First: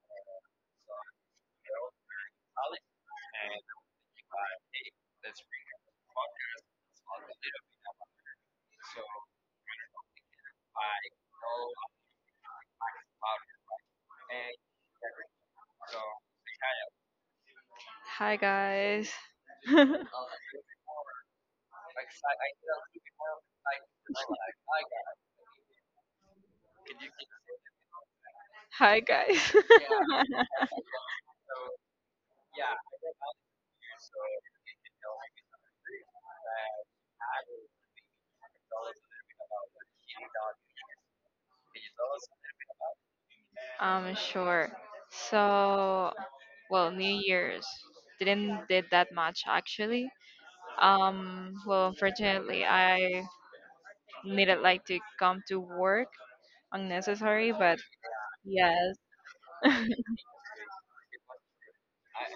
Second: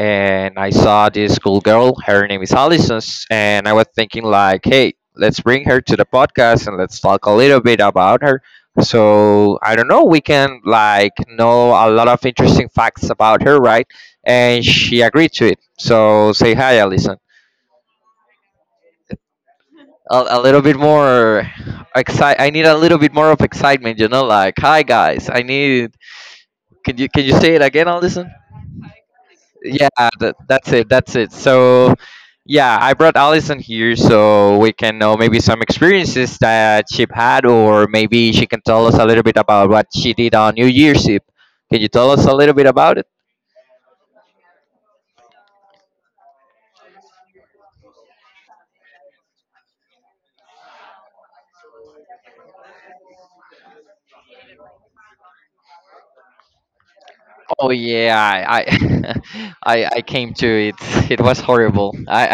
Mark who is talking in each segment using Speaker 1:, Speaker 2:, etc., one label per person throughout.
Speaker 1: and I saw this cool girl. Her name is Allison, and I was thinking, like, hey, let's bring her to the podcast and let's talk a little bit about her. So I don't know, we can like know a lot of interesting facts about her, right? And she agreed to it. So say hi, Allison.
Speaker 2: Hi guys.
Speaker 1: A little bit more excite. I need a little bit more of excitement, like, hi guys, I need. Can you say it again, Allison?
Speaker 2: Hi guys.
Speaker 1: Yeah, that, that's it. That's it. So, yeah, I brought Allison here so we can know maybe some experiences that she had, or maybe she can tell us a little bit about what she did on New Year's Eve. Can you tell us a little bit about it?
Speaker 2: Sure. So, well, New Year's didn't did that much, actually. Well, unfortunately I needed like to come to work unnecessary
Speaker 1: Oh
Speaker 2: but
Speaker 1: yeah, I
Speaker 2: yes.
Speaker 1: I came to it. It was horrible. I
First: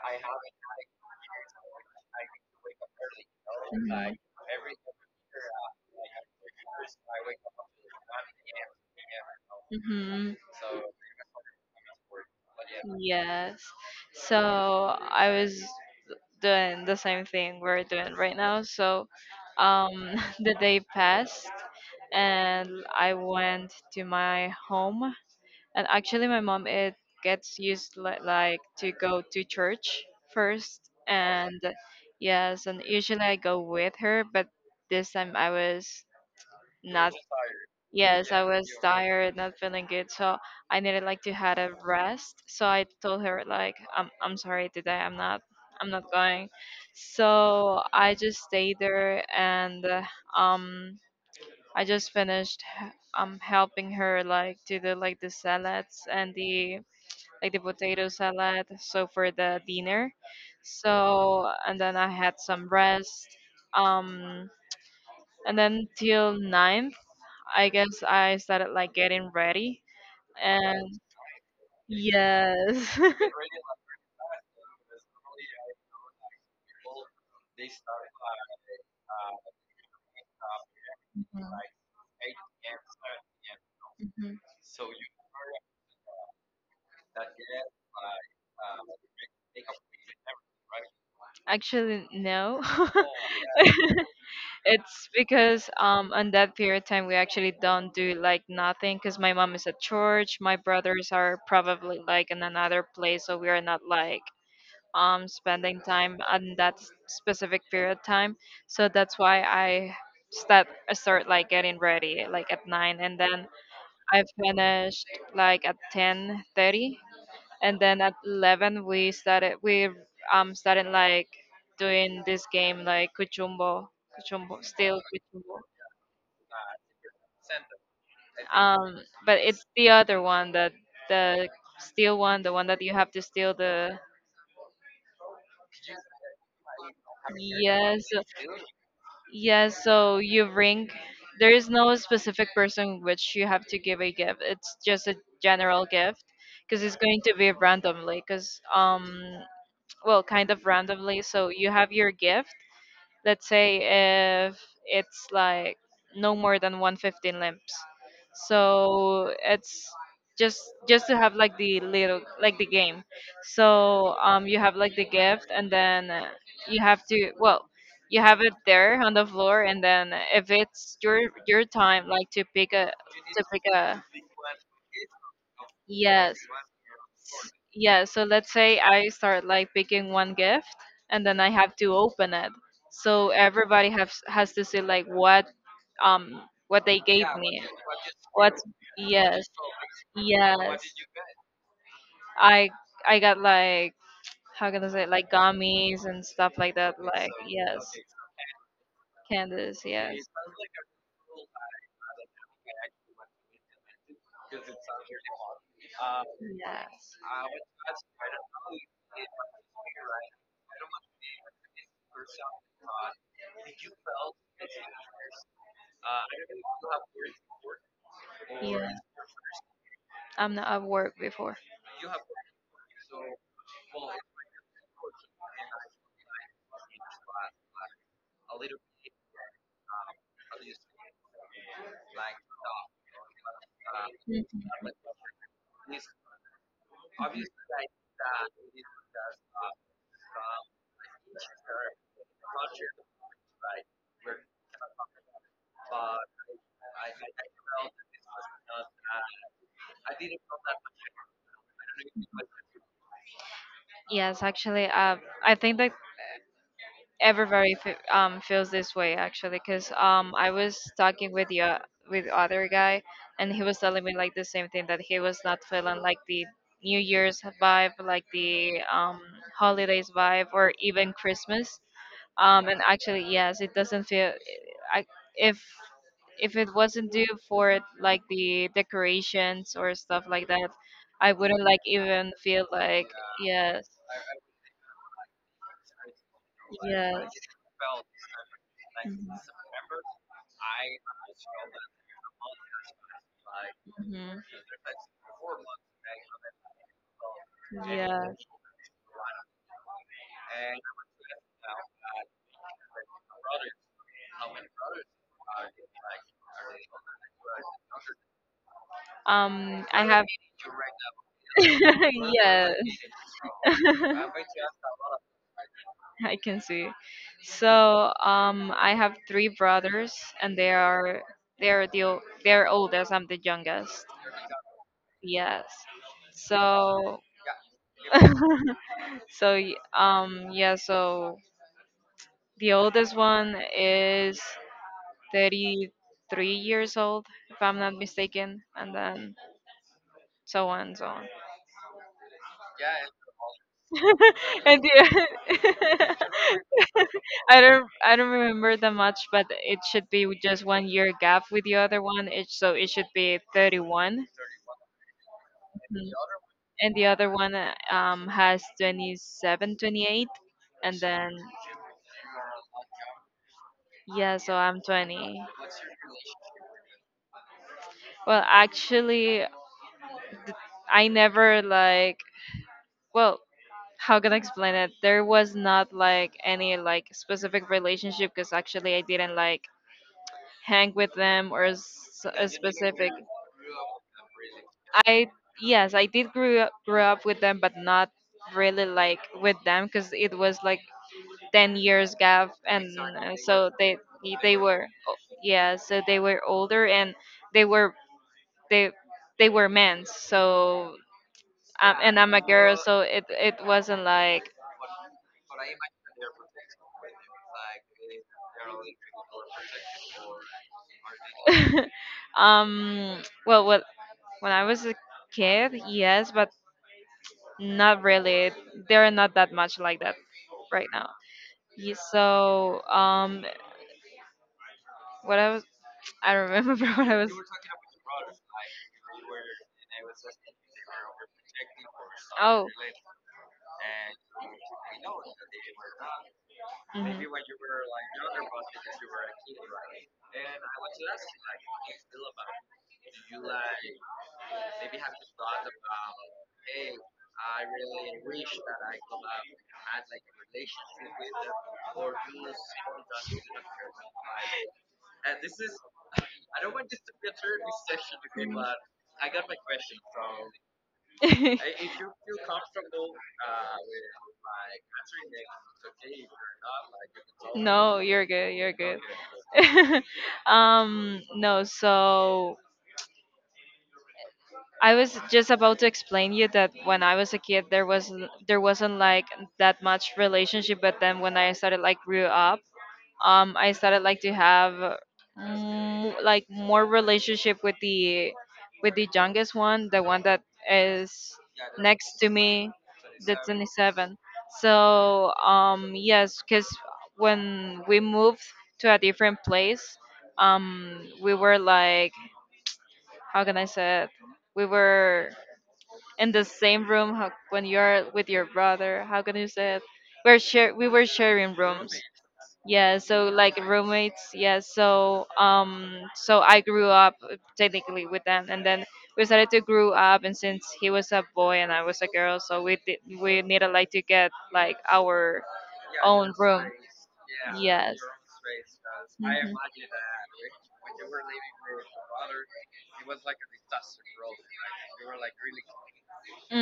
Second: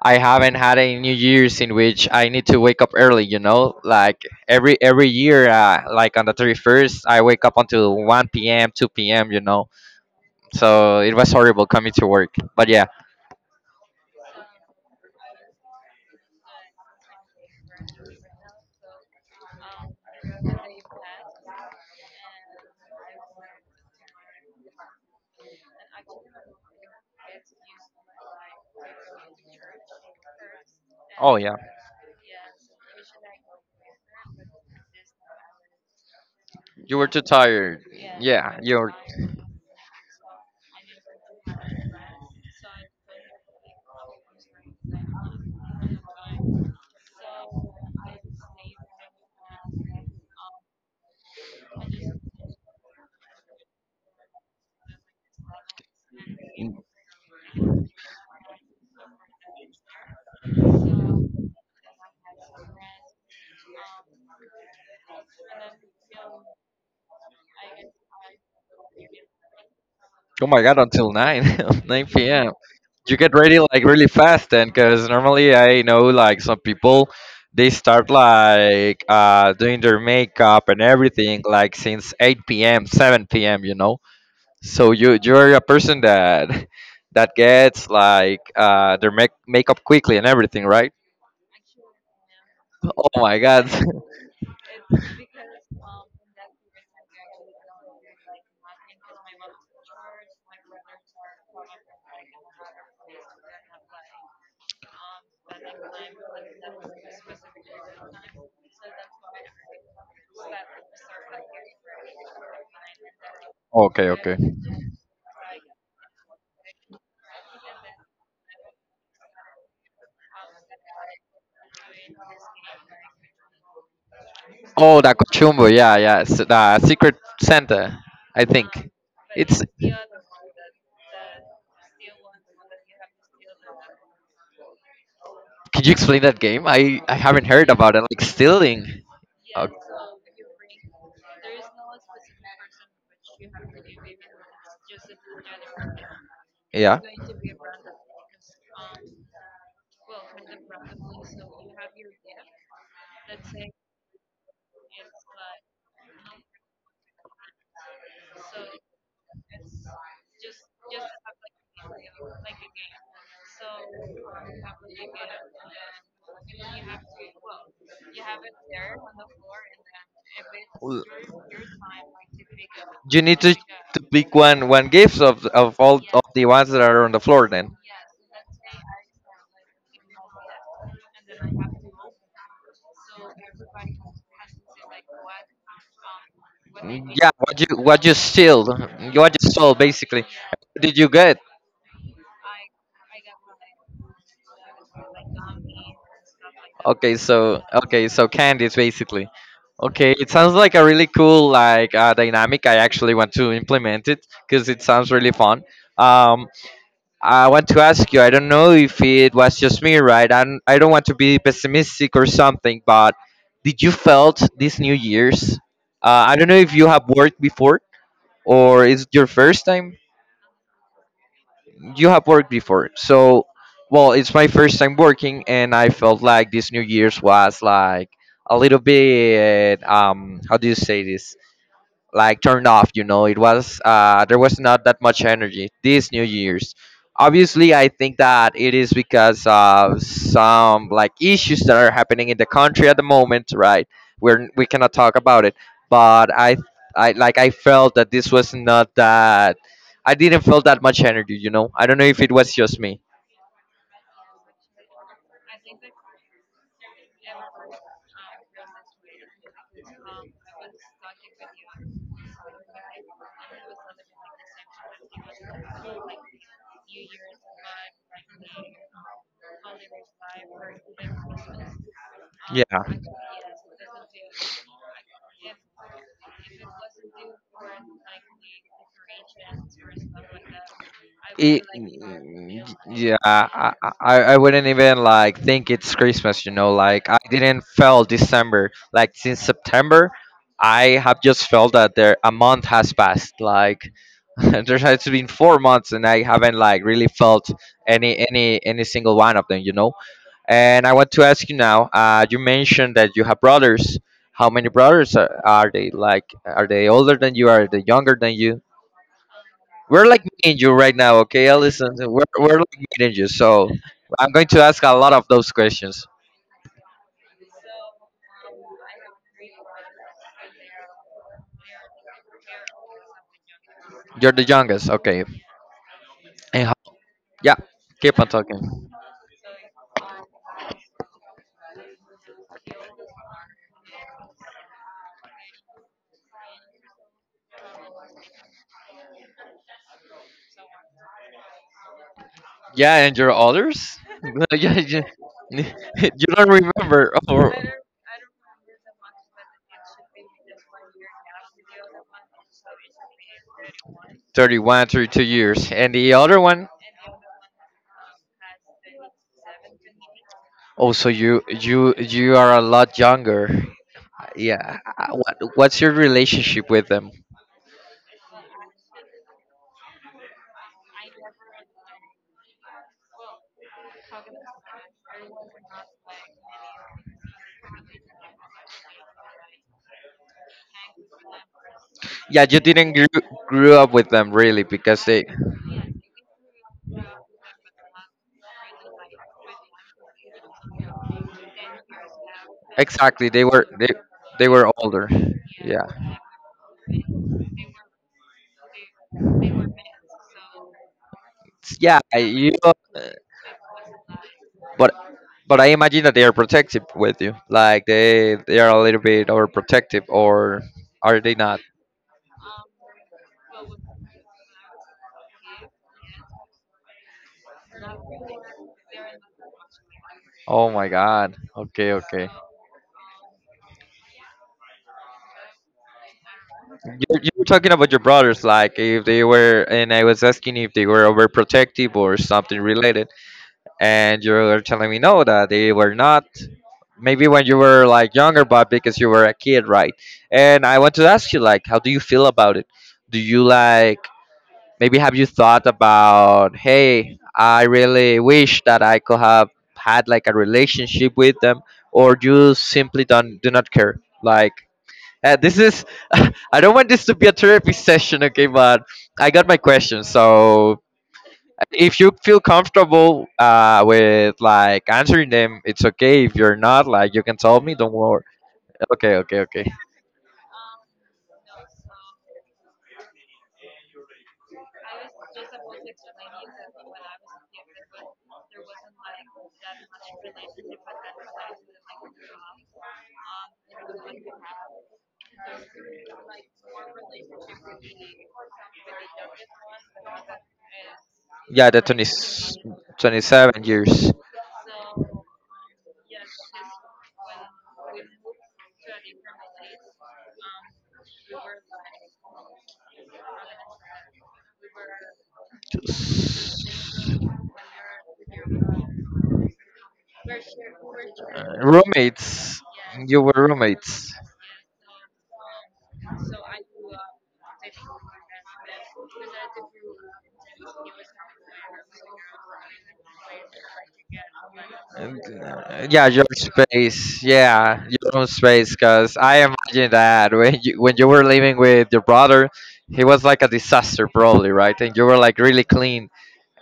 Speaker 1: I I haven't had a New Year's in which I need to wake up early. You know,
Speaker 2: Mhm.
Speaker 1: like every year, like on the 31st, I wake up until 1 p.m., 2 p.m. You know,
Speaker 2: Mhm.
Speaker 1: so it was horrible coming to work. But yeah.
Speaker 2: Yes. So I was doing the same thing we're doing right now. So um the day passed and I went to my home. And actually, my mom it gets used like to go to church first,
Speaker 1: Oh yeah,
Speaker 2: and yes, and usually I go with her, but this time I was
Speaker 1: you were
Speaker 2: not.
Speaker 1: too tired.
Speaker 2: Yes, I
Speaker 1: Yeah,
Speaker 2: was tired, not feeling good, so I needed like to had a rest. So I told her like, I'm sorry today, I'm not going. So I just stayed there and um I just finished helping her like to the like the salads and the like the potato salad so for the dinner. So and then I had some rest. Um
Speaker 1: you're.
Speaker 2: and then till ninth, I guess I started like getting ready.
Speaker 1: Oh my god,
Speaker 2: And
Speaker 1: until 9, 9 p.m.
Speaker 2: yes.
Speaker 1: You get ready like really fast then, because normally I know like some people they start like doing their makeup and everything like since 8 p.m., 7 p.m.
Speaker 2: Mhm.
Speaker 1: So you're a person that that gets like their makeup quickly and everything, right?
Speaker 2: Actually no.
Speaker 1: Oh my god.
Speaker 2: It's because on that period of time we actually don't do like nothing because my mom is at church, my brothers are probably like in another place, so we are not like spending time on that specific period of time. So that's why I start start like getting ready like at 9, and then
Speaker 1: Okay,
Speaker 2: I
Speaker 1: okay.
Speaker 2: finished like at 10:30, and then at 11 we started like doing this game like kuchumbo
Speaker 1: Oh,
Speaker 2: still.
Speaker 1: the Cochumbo, yeah, yeah, it's the secret center, I think.
Speaker 2: Um, but
Speaker 1: It's
Speaker 2: it's the other one, that the steel one, the one that you have to steal the
Speaker 1: Could you explain that game? I haven't heard about it.
Speaker 2: yes,
Speaker 1: Like stealing. Oh,
Speaker 2: yes. So you ring. There is no specific person which you have to give a gift. It's just a general gift because it's
Speaker 1: yeah.
Speaker 2: going to be randomly. Because well, kind of randomly. So you have your gift, let's say, if it's like no more than 115 limps, so it's just just to have like the little like the game. So you have like the gift and then you have to, well, you have it there on the floor, and then if it's your time like
Speaker 1: You
Speaker 2: to
Speaker 1: To
Speaker 2: pick a
Speaker 1: pick one gift of all of
Speaker 2: yes,
Speaker 1: the ones that are on the floor then. Yeah.
Speaker 2: yeah. So let's say I start like picking one gift and then I have to open it. So everybody has to say like um what they gave
Speaker 1: Yeah, what
Speaker 2: me.
Speaker 1: you what you
Speaker 2: What's
Speaker 1: steal, what
Speaker 2: Yes,
Speaker 1: you
Speaker 2: yes.
Speaker 1: what did you get?
Speaker 2: I I got like, how can I say, like gummies and stuff like that,
Speaker 1: Okay,
Speaker 2: like
Speaker 1: so
Speaker 2: yes.
Speaker 1: okay, so candies basically.
Speaker 2: Candies,
Speaker 1: Okay,
Speaker 2: yes.
Speaker 1: it sounds like a really cool like dynamic. I actually want to implement it because it sounds really fun. Um,
Speaker 2: Yes.
Speaker 1: I want to ask you. I don't know if it was just me, right? I'm, I don't want to be pessimistic or something, but did you felt this New Year's? I don't know if you have worked before or is it your first time
Speaker 2: I'm not at work before.
Speaker 1: you have worked before. So, well, it's my first time working, and I felt like this New Year's was like a little bit, how do you say this? Like turned off, it was there was
Speaker 2: Mhm.
Speaker 1: not that much energy this New Year's. Obviously, I think that it is because of some like issues that are happening in the country at the moment, right? We cannot talk about it, but I like I felt that this was not that I didn't feel that much energy, I don't know if it was just me.
Speaker 2: Yes, actually, I think that everybody feels this way, actually, because I was talking with you, with other guy, and he was telling me like the same thing, that he was not feeling like the new year's vibe, like the holidays vibe, or even Christmas. And actually yes, it doesn't feel I if if it wasn't due for it, like the decorations or stuff like that, I
Speaker 1: It,
Speaker 2: wouldn't like even feel like
Speaker 1: yeah, I,
Speaker 2: yes,
Speaker 1: I, I wouldn't even like think it's Christmas. Like I
Speaker 2: yes.
Speaker 1: didn't felt December. Like since September, I have just felt that there a month has passed. Like
Speaker 2: Mhm. Mhm.
Speaker 1: there has been 4 months, and I haven't like really felt any
Speaker 2: Yeah.
Speaker 1: any any single one of them. And I want to ask you now. You mentioned that you have brothers. How many brothers are they? Like, are they older than you? Are they younger than you? We're
Speaker 2: I
Speaker 1: like
Speaker 2: have
Speaker 1: me and you right now, okay, Allison? We're
Speaker 2: yeah,
Speaker 1: like me and you. So I'm going to ask a lot of those questions.
Speaker 2: I can see. So I have three brothers, and they are oldest. I'm the youngest.
Speaker 1: You're the youngest, okay.
Speaker 2: Yes.
Speaker 1: And how,
Speaker 2: So,
Speaker 1: yeah, keep on talking.
Speaker 2: so the oldest one is 33 years old, if I'm not mistaken, and then so on and so on.
Speaker 1: Yeah, and your others? Yeah,
Speaker 2: and
Speaker 1: you
Speaker 2: the,
Speaker 1: you don't remember. Oh,
Speaker 2: I don't remember that much, but it should be with just one year gap with the other one. It so it should be 31.
Speaker 1: 31, 32 years. And the
Speaker 2: Mhm.
Speaker 1: other one?
Speaker 2: And the other one has 27, 28,
Speaker 1: Oh,
Speaker 2: and
Speaker 1: so
Speaker 2: then
Speaker 1: you are a lot younger.
Speaker 2: yeah, so
Speaker 1: Yeah.
Speaker 2: I'm
Speaker 1: What,
Speaker 2: 20.
Speaker 1: what's your relationship with them?
Speaker 2: Well, actually, I never like, well, how can I explain it? There was not like any like specific relationship because actually I didn't like hang with them or
Speaker 1: Yeah,
Speaker 2: a
Speaker 1: you didn't grew,
Speaker 2: specific.
Speaker 1: grew up with them, really, because they.
Speaker 2: I Yes, I did grew up with them, but not really like with them because it was like 10 years gap, and
Speaker 1: Exactly. They were
Speaker 2: so
Speaker 1: they they
Speaker 2: they
Speaker 1: were
Speaker 2: were,
Speaker 1: older.
Speaker 2: yeah,
Speaker 1: Yeah.
Speaker 2: so they were older, and they were they they were men, so
Speaker 1: Yeah.
Speaker 2: and I'm a
Speaker 1: You.
Speaker 2: girl, so it wasn't like
Speaker 1: But I imagine that they are protective with you. Like they are a little bit overprotective, or are they not?
Speaker 2: Well, when I was a kid, yes, but not really. They're not that much like that
Speaker 1: Oh
Speaker 2: right
Speaker 1: my
Speaker 2: now.
Speaker 1: God. Okay.
Speaker 2: Ye-
Speaker 1: Okay.
Speaker 2: So um what I was I don't remember what I
Speaker 1: You
Speaker 2: was
Speaker 1: were talking about your brothers, like if they were, and I was asking if they were overprotective or something
Speaker 2: oh
Speaker 1: related, and you were telling me no, that they were not.
Speaker 2: mhm.
Speaker 1: Maybe when you were like younger, but because you were a kid, right? And I want to ask you, like, how do you feel about it? Do you like maybe have you thought about, hey, I really wish that I could have had like a relationship with them, or you simply don't, do not care? Like this is I don't want this to be a therapy session, okay? But I got my question. So if you feel comfortable with like answering them, it's okay. If you're not, like you can tell me. Don't
Speaker 2: No,
Speaker 1: worry.
Speaker 2: you're good, you're good.
Speaker 1: Okay, okay, okay.
Speaker 2: No, so I was just about to explain you that when I was a kid, there wasn't like that much relationship. But then when I started like grew up, I started like to have like more relationship with the youngest one, the one that is
Speaker 1: Yeah, the twenty
Speaker 2: next to me, the
Speaker 1: twenty-seven years.
Speaker 2: 27. So yes, because when we moved to a different place, we were like, how can I say it? We were in the same room, how, when you're with your brother, how can you say it? We were sharing rooms.
Speaker 1: Roommates.
Speaker 2: Yeah,
Speaker 1: You
Speaker 2: so
Speaker 1: were
Speaker 2: like
Speaker 1: roommates.
Speaker 2: roommates. Yeah, so so I grew up technically with them, and then we started to grow up. And since he was a boy and I was a girl, so we needed like to get like
Speaker 1: And,
Speaker 2: our
Speaker 1: yeah, your
Speaker 2: own room.
Speaker 1: space. Yeah,
Speaker 2: Yes.
Speaker 1: your own space. Cause I
Speaker 2: Mhm.
Speaker 1: imagine that when you were living with your brother, he was like a disaster probably, right? And you were like really clean,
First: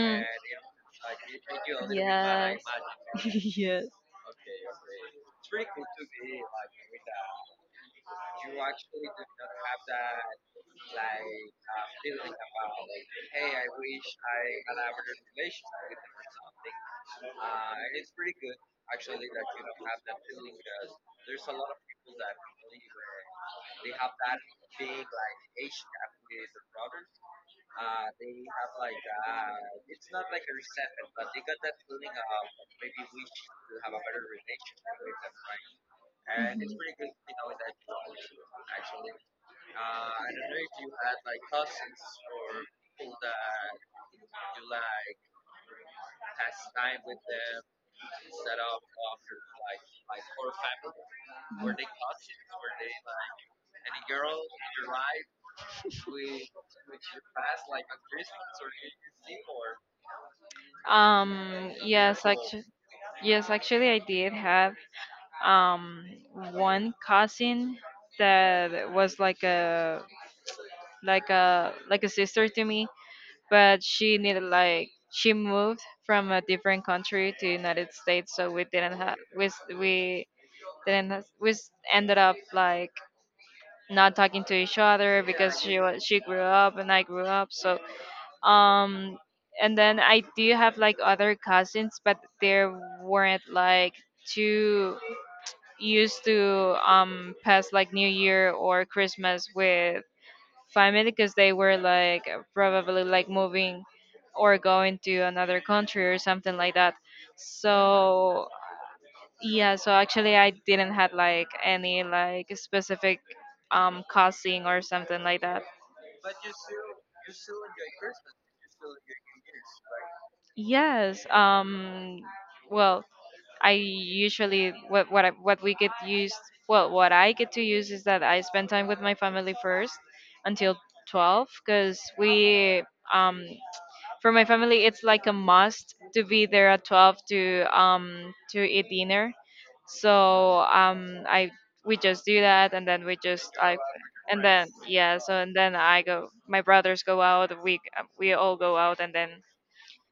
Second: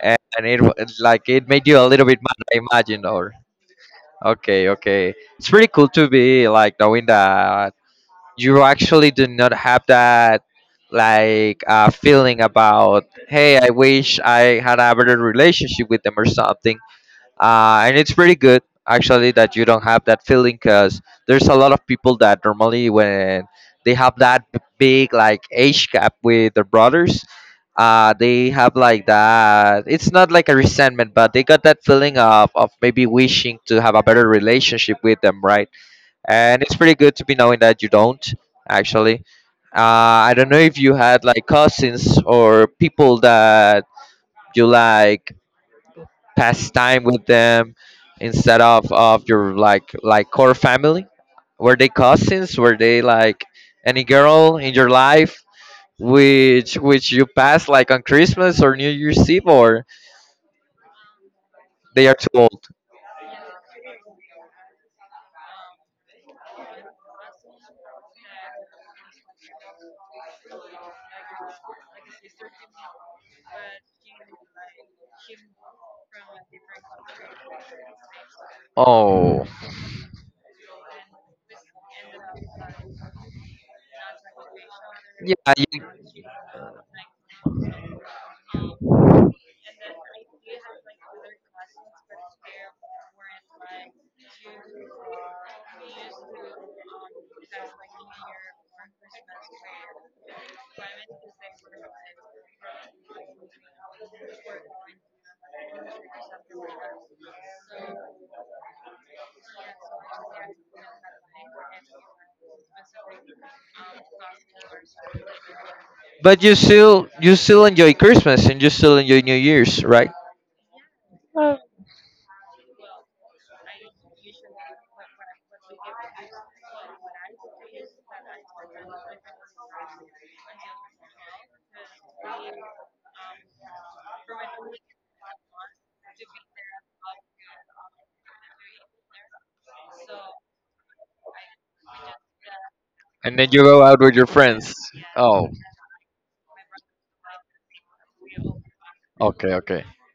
Speaker 1: and it wa- like it made you a little bit mad. I
Speaker 2: Yes.
Speaker 1: imagine, or
Speaker 2: yes. Mhm.
Speaker 1: okay, okay. It's pretty cool to be like knowing that you actually do not have that like feeling about, hey, I wish I had a better relationship with them or something. And it's pretty good actually that you don't have that feeling, because there's a lot of people that normally when they have that big like age gap with their brothers, they have like that, it's not like a resentment, but they got that feeling of maybe wishing to have a better relationship with them, right? And it's pretty good to be knowing that you don't actually. I don't know if you had like cousins or people that you like pass time with them instead of your like core family. Were they cousins? Were they like any girl in your life which you pass like on Christmas or New Year's Eve, or they are
Speaker 2: Yes.
Speaker 1: too
Speaker 2: Like
Speaker 1: old?
Speaker 2: yes, actually, I did have um one cousin that was like a sister to me, but she needed like she moved from a different country to United States, so
Speaker 1: Oh.
Speaker 2: we didn't have- we s- ended up like not talking to each other
Speaker 1: Yeah,
Speaker 2: because she grew up and I grew up, so um and then I do have like other cousins, but there weren't like two used to pass like New Year or Christmas with family because they were like probably like moving or going to another country or something like that. So yeah, so actually I didn't had like any like specific cousin or something like that.
Speaker 1: but you still enjoy Christmas and you still enjoy New Year's, right?
Speaker 2: Yes. Well, I usually what I, what we get used, well, what I get to use is that I spend time with my family first until 12, because we um for my family it's like a must to be there at 12 to eat dinner. So I we just do that and then we
Speaker 1: And then
Speaker 2: just
Speaker 1: you go
Speaker 2: I
Speaker 1: out with your
Speaker 2: and
Speaker 1: friends.
Speaker 2: then yeah, so
Speaker 1: Oh,
Speaker 2: and then I go, my brothers go out, we all go out and then
Speaker 1: okay.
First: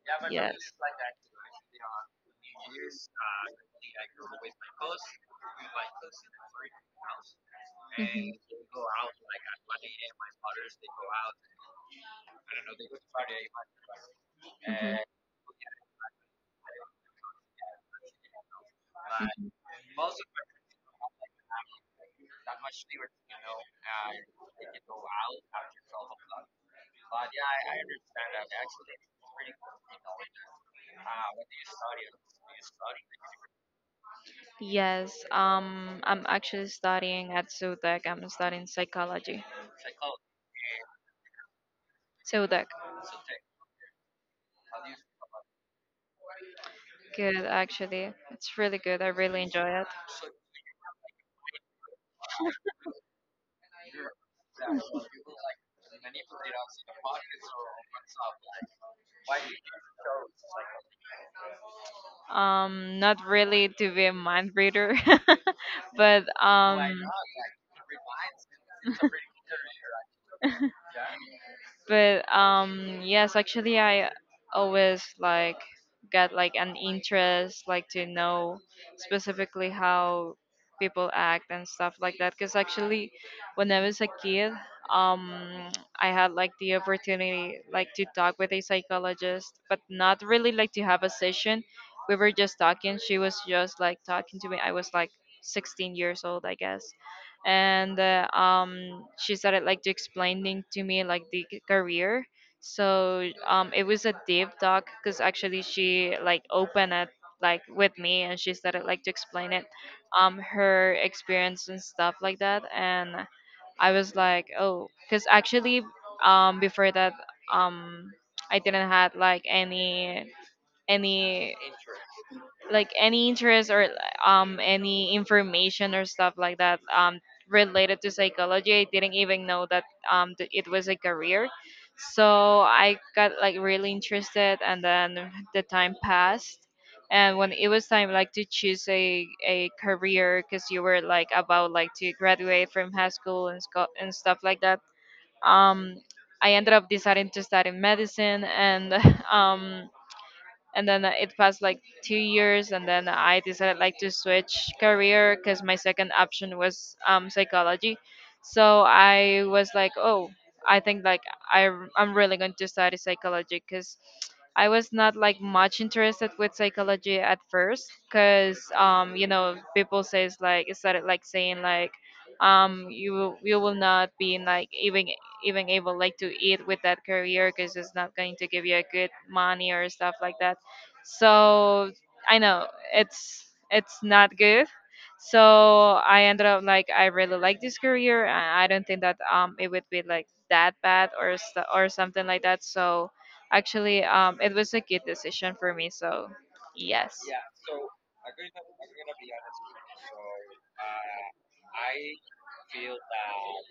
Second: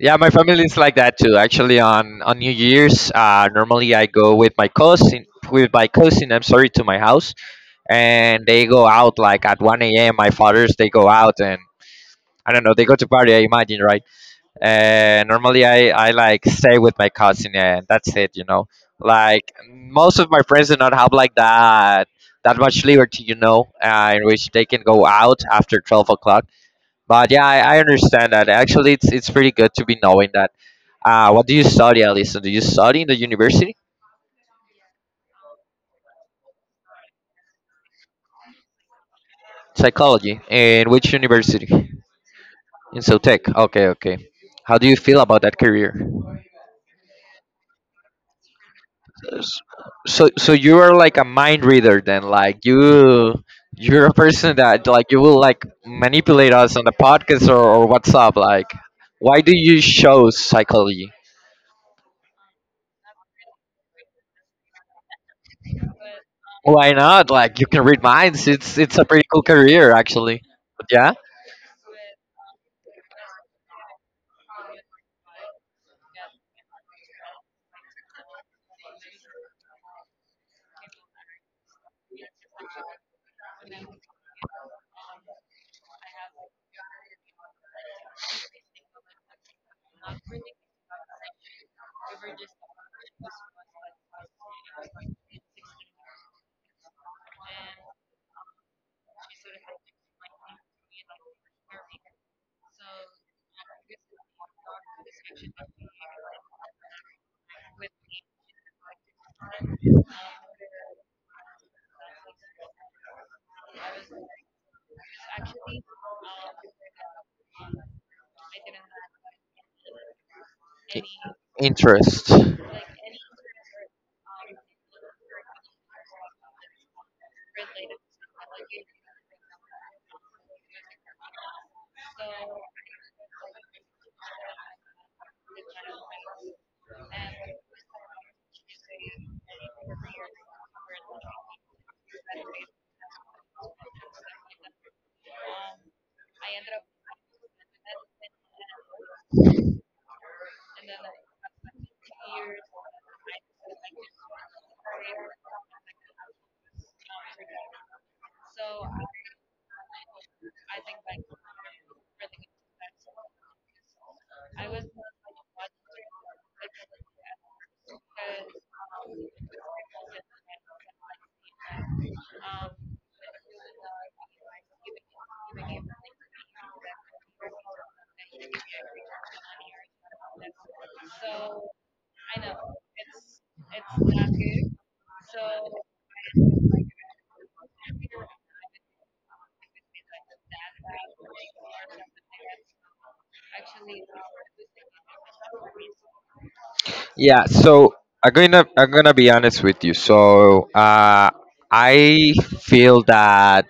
Speaker 1: Yeah, my family
Speaker 2: yes.
Speaker 1: is like that too. Actually, on New Year's, normally I go with my cousin. I'm sorry, to my house, and they go out like at 1 a.m. My fathers they go out and I don't know. They go to party. I imagine, right?
Speaker 2: Mhm.
Speaker 1: And normally I like stay with my cousin, and that's it you know
Speaker 2: Mhm.
Speaker 1: like most of my friends do not have like that much liberty, in which they can go out after 12 o'clock. But yeah, I understand that actually it's pretty good to be knowing that. What do you study, Alison? Do you study in the university?
Speaker 2: Yes, I'm actually studying at Zutec. I'm studying psychology.
Speaker 1: Psychology. In which university?
Speaker 2: Zutec,
Speaker 1: In Sotec. Okay, okay. How do you feel about that career?
Speaker 2: good, actually. It's really good. I really
Speaker 1: S-
Speaker 2: enjoy it.
Speaker 1: so you are like a mind reader then, like you're a person that like you will like manipulate us on the podcast, or what's up, like why do you show psychology?
Speaker 2: Not really to be a mind reader, but
Speaker 1: Why not? Like you can read minds. It's a pretty cool career actually. But
Speaker 2: but yes, actually, I always like get like an interest, like to know specifically how people act and stuff like that. Because actually, when I was a kid, um, I had like the opportunity like to talk with a psychologist, but not really like to have a session. We were just talking. She was just like talking to me. I was like
Speaker 1: yeah.
Speaker 2: 16 years old, I guess, and she started like to explaining to me like the career. So it was a deep talk because actually she like opened it like with me and she started like to explain it, her experience and stuff like that. And I was like, oh, because actually before that um, I didn't had like any like any interest or any information or stuff like that related to psychology. I didn't even know that it was a career. So I got like really interested, and then the time passed, and when it was time like to choose a career because you were like about like to graduate from high school, and, and stuff like that, um I ended up deciding to study medicine, and um and then it passed like 2 years, and then I decided like to switch career because my second option was psychology. So I was like, oh, I think like I'm really going to study psychology because I was not like much interested with psychology at first because people says, like, it started like saying like, you you will not be like even able like to eat with that career because it's not going to give you a good money or stuff like that, so I know it's not good. So I ended up like, I really like this career. I don't think that it would be like that bad or or something like that, so actually it was a good decision for me, so yes,
Speaker 1: Yeah, so I'm gonna be honest with you. So I feel that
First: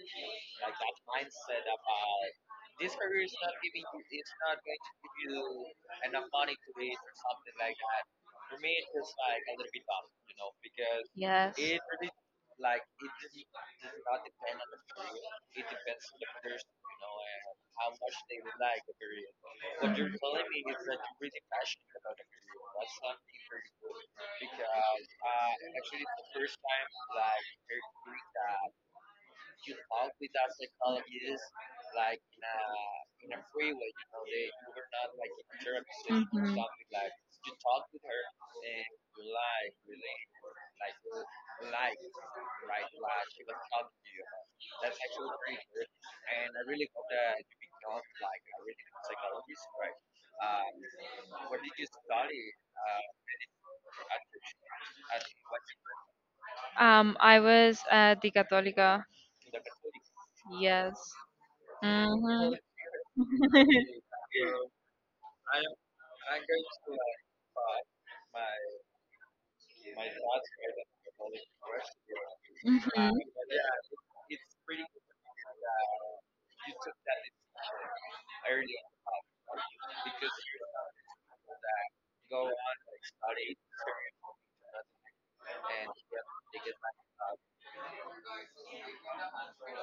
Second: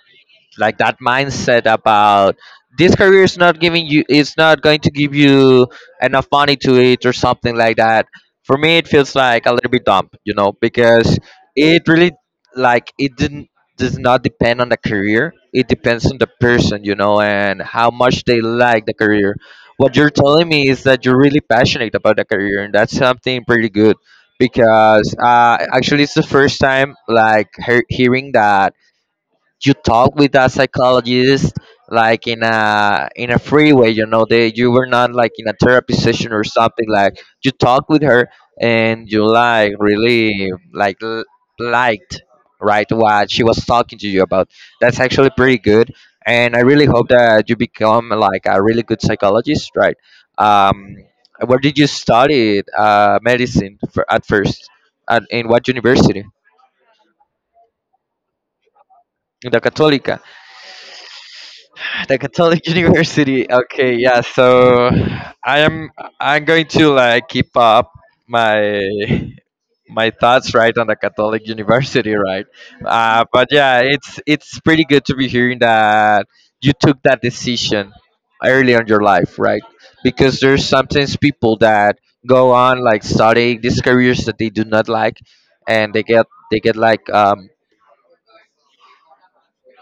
Speaker 1: like that mindset about this career is not giving you, it's not going to give you enough money to it or something like that. For me it feels like a little bit dumb, because
Speaker 2: yes.
Speaker 1: it really like, it didn't does not depend on the career, it depends on the person, and how much they like the career. What you're
Speaker 2: Mhm.
Speaker 1: telling me is that you're really passionate about the career, and that's something pretty good, because actually it's the first time like hearing that. You talk with that psychologist like in a free way, you know they you were not like in a therapy session or
Speaker 2: Mhm.
Speaker 1: something. Like you talk with her and you like really like liked, right, what she was talking to you about. That's actually pretty good, and I really hope that you become like a really good psychologist, right? um where did you study medicine for, at first in what university?
Speaker 2: I was at the católica.
Speaker 1: In the catolica.
Speaker 2: Yes.
Speaker 1: The
Speaker 2: Hmm.
Speaker 1: Catholic University. Okay, yeah. So I am I'm going to like keep up my my thoughts right on the Catholic University, right?
Speaker 2: Hmm.
Speaker 1: But yeah, it's pretty good to be hearing that you took that decision early on your life, right? Because there's sometimes people that go on like studying these careers that they do not like, and they get like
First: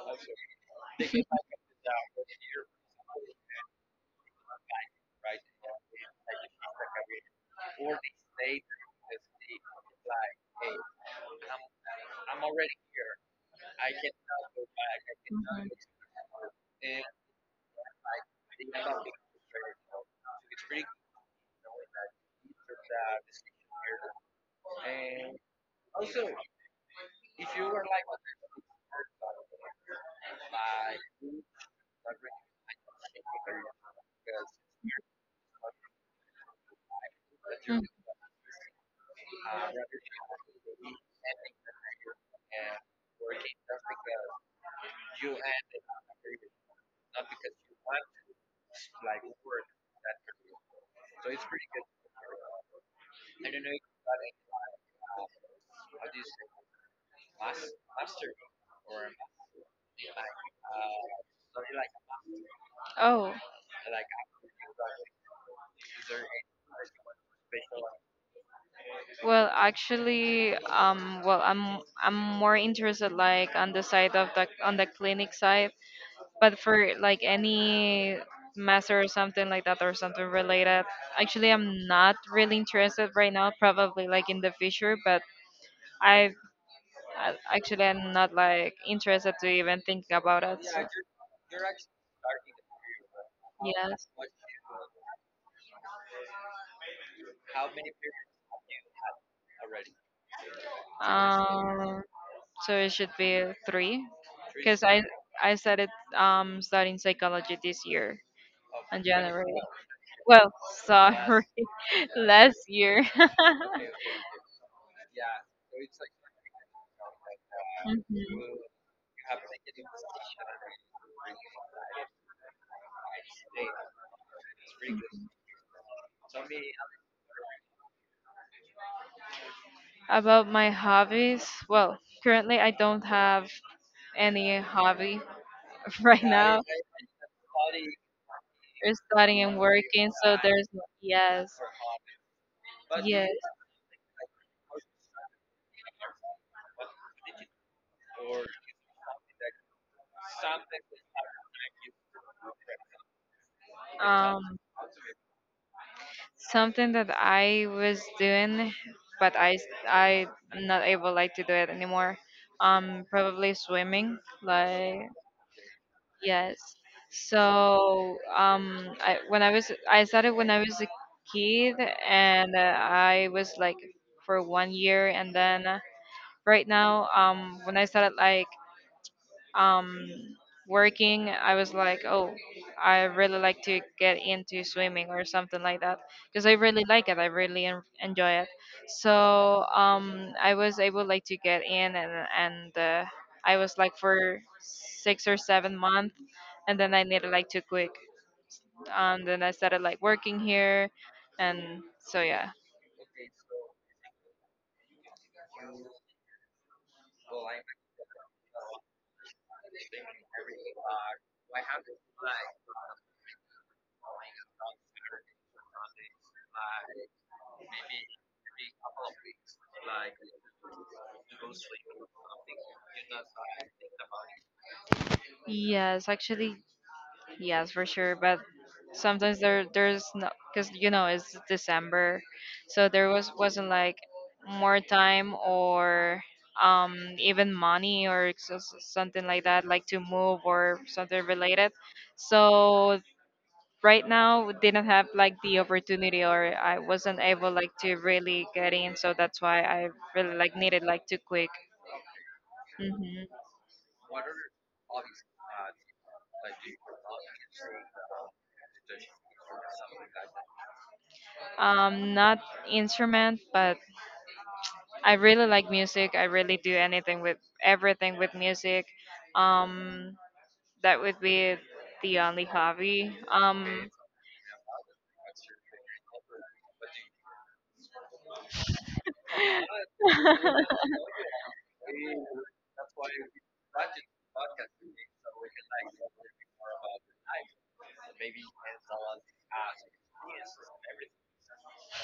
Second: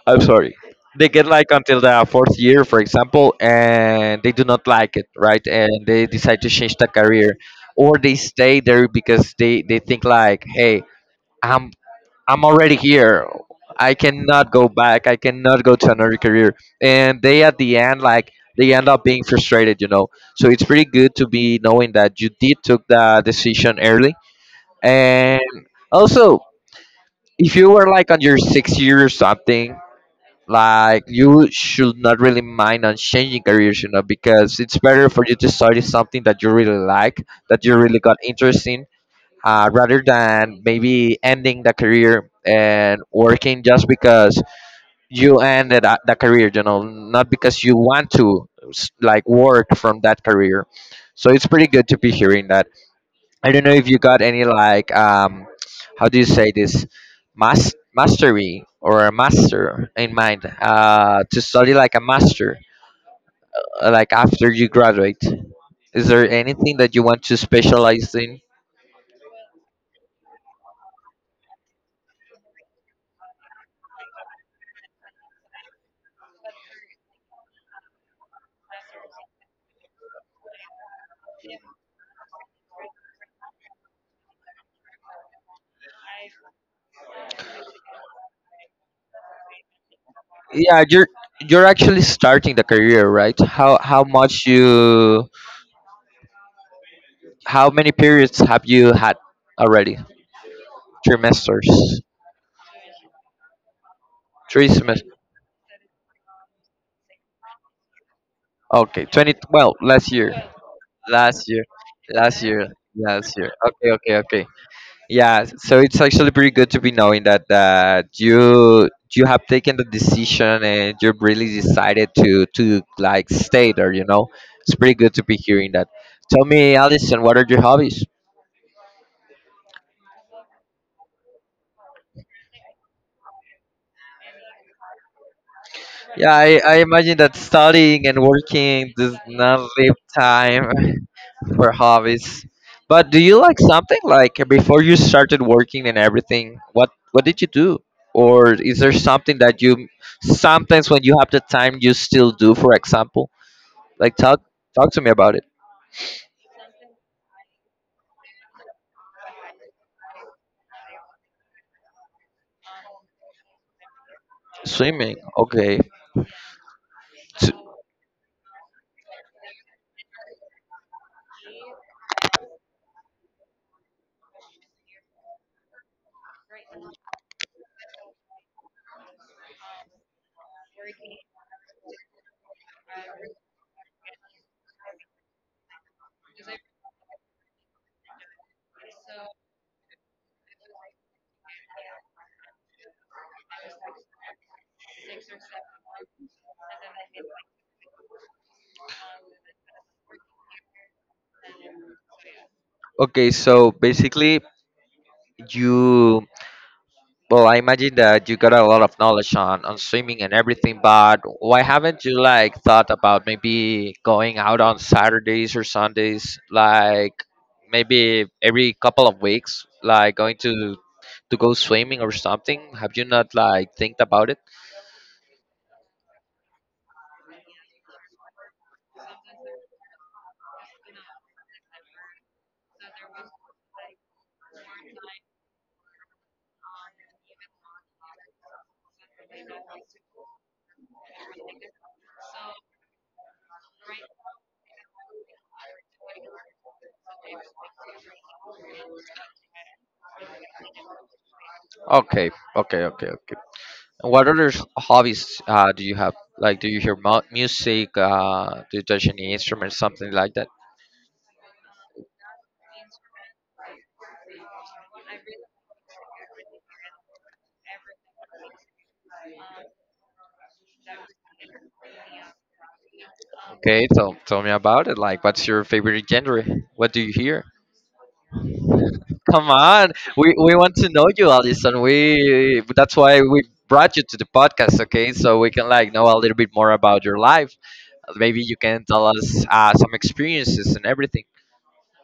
Speaker 1: I'm sorry. They get like until the fourth year, for example, and they do not like it, right? And they decide to change the career, or they stay there because they think like, hey, I'm I'm already here. I cannot go back. I cannot go to another career. And they at the end like they end up being frustrated. So it's pretty good to be knowing that you did took the decision early, and also if you were like on your sixth year or something like you should not really mind on changing careers, you know, because it's better for you to study something that you really like, that you
Speaker 2: Mm.
Speaker 1: really got interest in, rather than maybe ending the career and working just because you ended the career, you know, not because you want to like work from that career. So it's pretty good to be hearing that. I don't know if you got any like how do you say this mastery or a master in mind to study like a master,
Speaker 2: Oh,
Speaker 1: like after you graduate. Is there anything that you want to specialize in?
Speaker 2: well, actually, well, I'm more interested like on the side of the on the clinic side, but for like any master or something like that or something related, actually, I'm not really interested right now. Probably like in the future, but I actually I'm not like interested to even think about it.
Speaker 1: Yeah, you're actually starting the career, right? How
Speaker 2: Yes.
Speaker 1: much you, how many periods have you had already, trimesters,
Speaker 2: Um, so it should be three,
Speaker 1: three
Speaker 2: because I
Speaker 1: semesters?
Speaker 2: I started studying psychology this year. Okay.
Speaker 1: Okay,
Speaker 2: In
Speaker 1: 20,
Speaker 2: January.
Speaker 1: well, last year,
Speaker 2: Well,
Speaker 1: last
Speaker 2: sorry,
Speaker 1: year, last
Speaker 2: last
Speaker 1: year,
Speaker 2: year.
Speaker 1: last year. Okay, okay, okay. Yeah, so it's actually pretty good to be knowing that
Speaker 2: Mhm.
Speaker 1: that you
Speaker 2: So.
Speaker 1: you have taken the decision and you've really decided to like stay there. You know, it's pretty good to be hearing that. Tell me, Alison, what are your hobbies?
Speaker 2: About my hobbies, well, currently I don't have any hobby, right, Yeah,
Speaker 1: Yeah, I,
Speaker 2: now.
Speaker 1: I imagine that studying and working
Speaker 2: We're
Speaker 1: does
Speaker 2: studying and
Speaker 1: not leave
Speaker 2: working, so
Speaker 1: time
Speaker 2: there's no- yes,
Speaker 1: for hobbies. But do
Speaker 2: yes.
Speaker 1: you like something like before you started working and everything? What did you do? Or is there something that you sometimes when you have the time you still do? For example, like
Speaker 2: Um,
Speaker 1: talk to me about it.
Speaker 2: Something that I was doing, but I am not able like to do it anymore. Probably swimming. Like,
Speaker 1: Swimming. Okay.
Speaker 2: yes.
Speaker 1: S-
Speaker 2: So, I started when I was a kid, and I was like for 1 year, and then, right now, when I started like um, working, I was like, oh, I really like to get into swimming or something like that because I really like it. I really enjoy it. So, I was able like to get in, and I was like for 6 or 7 months, and then I needed like to quit. And then I started like working here, and so yeah.
Speaker 1: Okay. So basically, you, well, I imagine that you got a lot of knowledge on swimming and everything, but why haven't you like thought about maybe going out on Saturdays or Sundays, like maybe every couple of weeks, like going to go swimming or something? Have you not like think about it?
Speaker 2: Yes, actually, yes, for sure. But sometimes there's no because it's December, so there wasn't like more time or even money or something like that like to move or something related. So right now we didn't have like the opportunity, or I wasn't able like to really get in. So that's why I really like needed like to quick.
Speaker 1: Okay, okay, okay, okay.
Speaker 2: Hmm.
Speaker 1: And what other hobbies, do you have? Like, do you hear music? Do you touch any instruments, something like that?
Speaker 2: Not instrument, but I really like music. I really do anything with everything with music. Um, that would be the only hobby.
Speaker 1: Okay, so tell me about it. Like, what's your favorite genre? What do you hear? Come on, we want to know you, Alison. We, that's why we brought you to the podcast. Okay, so we can like know a little bit more about your life. Maybe you can tell us some experiences and everything.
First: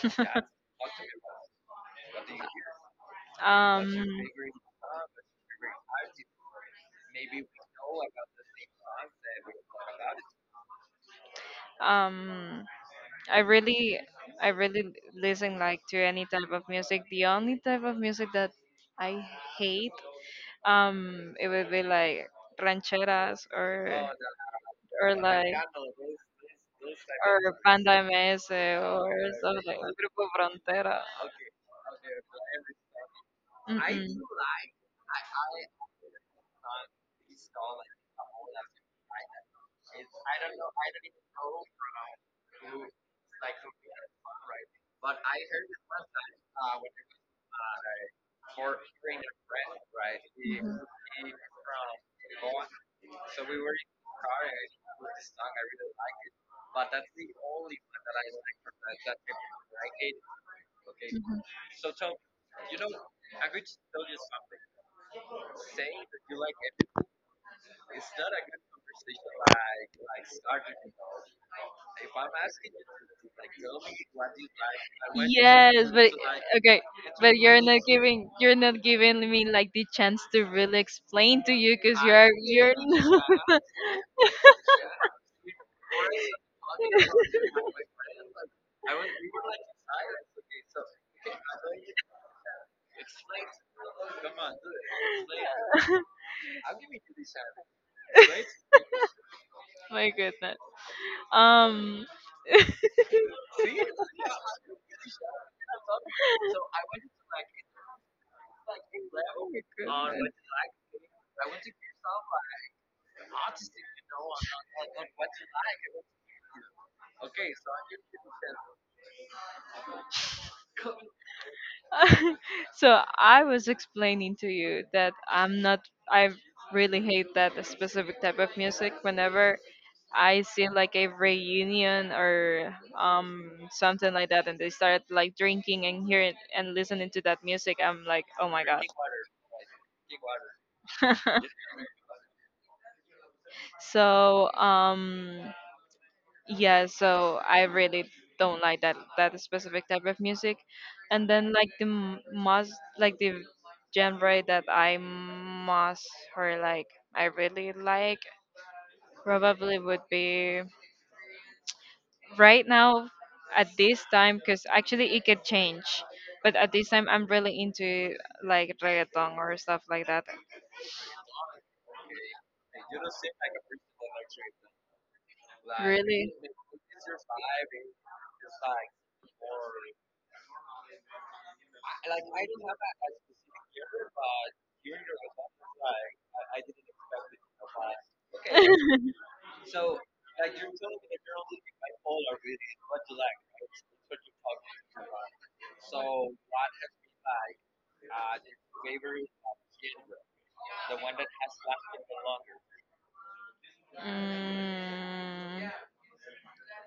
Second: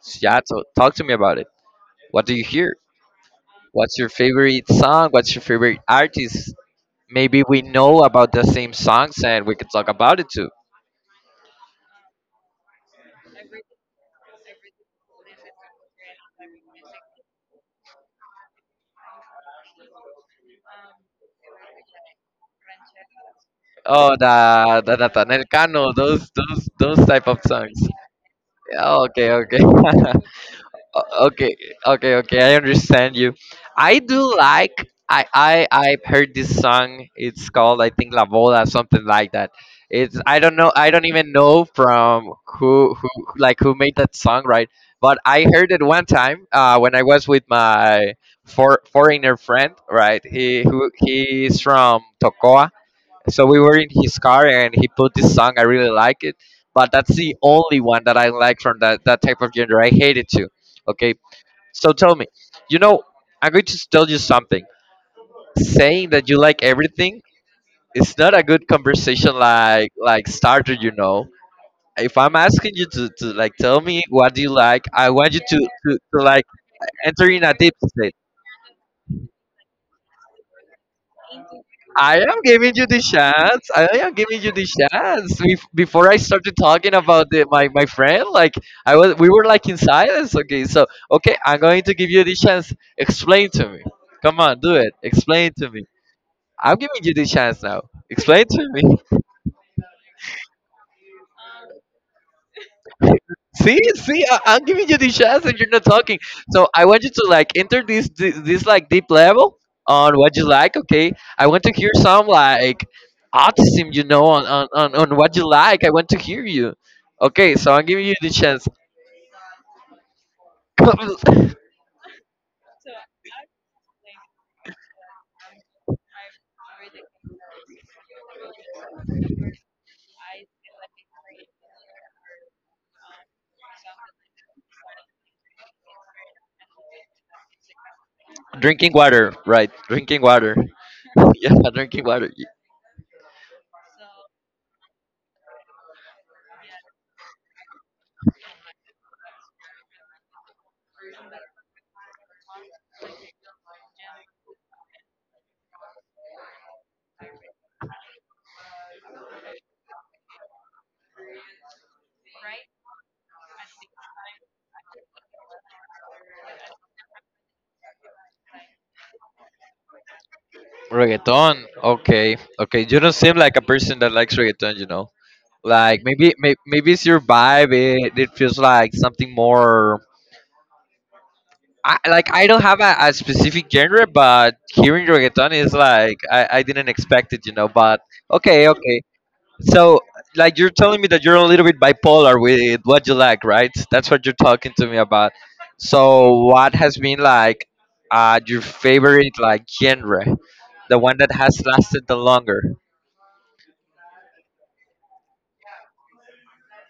Speaker 1: So, yeah, so talk to me about it. What do you hear?
Speaker 2: um,
Speaker 1: What's your favorite song? What's your favorite artist? Maybe we know about the same songs and we can talk about it.
Speaker 2: um, I really, I really listen like to any type of music. The only type of music that I hate, it would be like rancheras or
Speaker 1: Oh, the
Speaker 2: or
Speaker 1: Nathaniel
Speaker 2: like
Speaker 1: Cano, those type of
Speaker 2: or
Speaker 1: songs.
Speaker 2: banda MS
Speaker 1: Yeah,
Speaker 2: or
Speaker 1: okay,
Speaker 2: stuff
Speaker 1: okay.
Speaker 2: like Grupo Frontera.
Speaker 1: Okay, okay, okay. I understand you. I
Speaker 2: Mm-mm.
Speaker 1: do like. I've heard this song. It's called I think La Boda, something like that. It's, I don't know. I don't even know from who like who made that song, right? But I heard it one time when I was with my, foreigner friend, right?
Speaker 2: Mhm.
Speaker 1: He's from Tocoa, so we were in his car and he put this song. I really like it, but that's the only one that I like from that type of genre. I hate it too. Okay,
Speaker 2: Mhm.
Speaker 1: so tell me, you know, I'm going to tell you something. Saying that you like everything is not a good conversation like starter. You know, if I'm asking you to like tell me what do you like, I want you
Speaker 2: Yes, but
Speaker 1: to like
Speaker 2: okay,
Speaker 1: enter
Speaker 2: but
Speaker 1: in a deep state.
Speaker 2: you're not giving me like the chance to really explain to you because
Speaker 1: I
Speaker 2: you're
Speaker 1: am giving
Speaker 2: you're
Speaker 1: you the chance. I am giving you the chance. Before I started talking about my my friend, like I was, we were like in silence. Okay, so okay, I'm going to give you the chance. Explain to me. Come on, do it. Explain to me. I'm giving you the chance now. Explain to me.
Speaker 2: my goodness. Um,
Speaker 1: See, see, I'm giving you the chance and you're not talking. So I want you to like enter this like deep level on what you like. Okay, I want to hear some like autism, you know, on on what you like. I want to hear you. Okay, so I'm giving you the chance. Come.
Speaker 2: so I was explaining to you that I'm not I really hate that specific type of music whenever I seen like a reunion or something like that, and they started like drinking and hearing and listening to that music. I'm like, oh my god.
Speaker 1: Drinking water, right? Drinking water. Yeah, drinking water.
Speaker 2: So, yeah, so I really don't like that specific type of music. And then like the most like the genre that I must or like I really like probably would be right now at this time because actually it could change, but at this time I'm really into like reggaeton or stuff like that.
Speaker 1: Reggaeton. Okay, okay. You don't seem like a person that likes reggaeton. You know, like maybe
Speaker 2: Really.
Speaker 1: maybe it's your vibe. It feels like something more. Like I don't have a specific genre, but hearing reggaeton is like I didn't expect it. You know, but okay, okay. So like you're telling me that you're a little bit bipolar with what you like, right? That's what you're talking to me about. So what has been like your favorite like genre, the one that has lasted the longer?
Speaker 2: mm,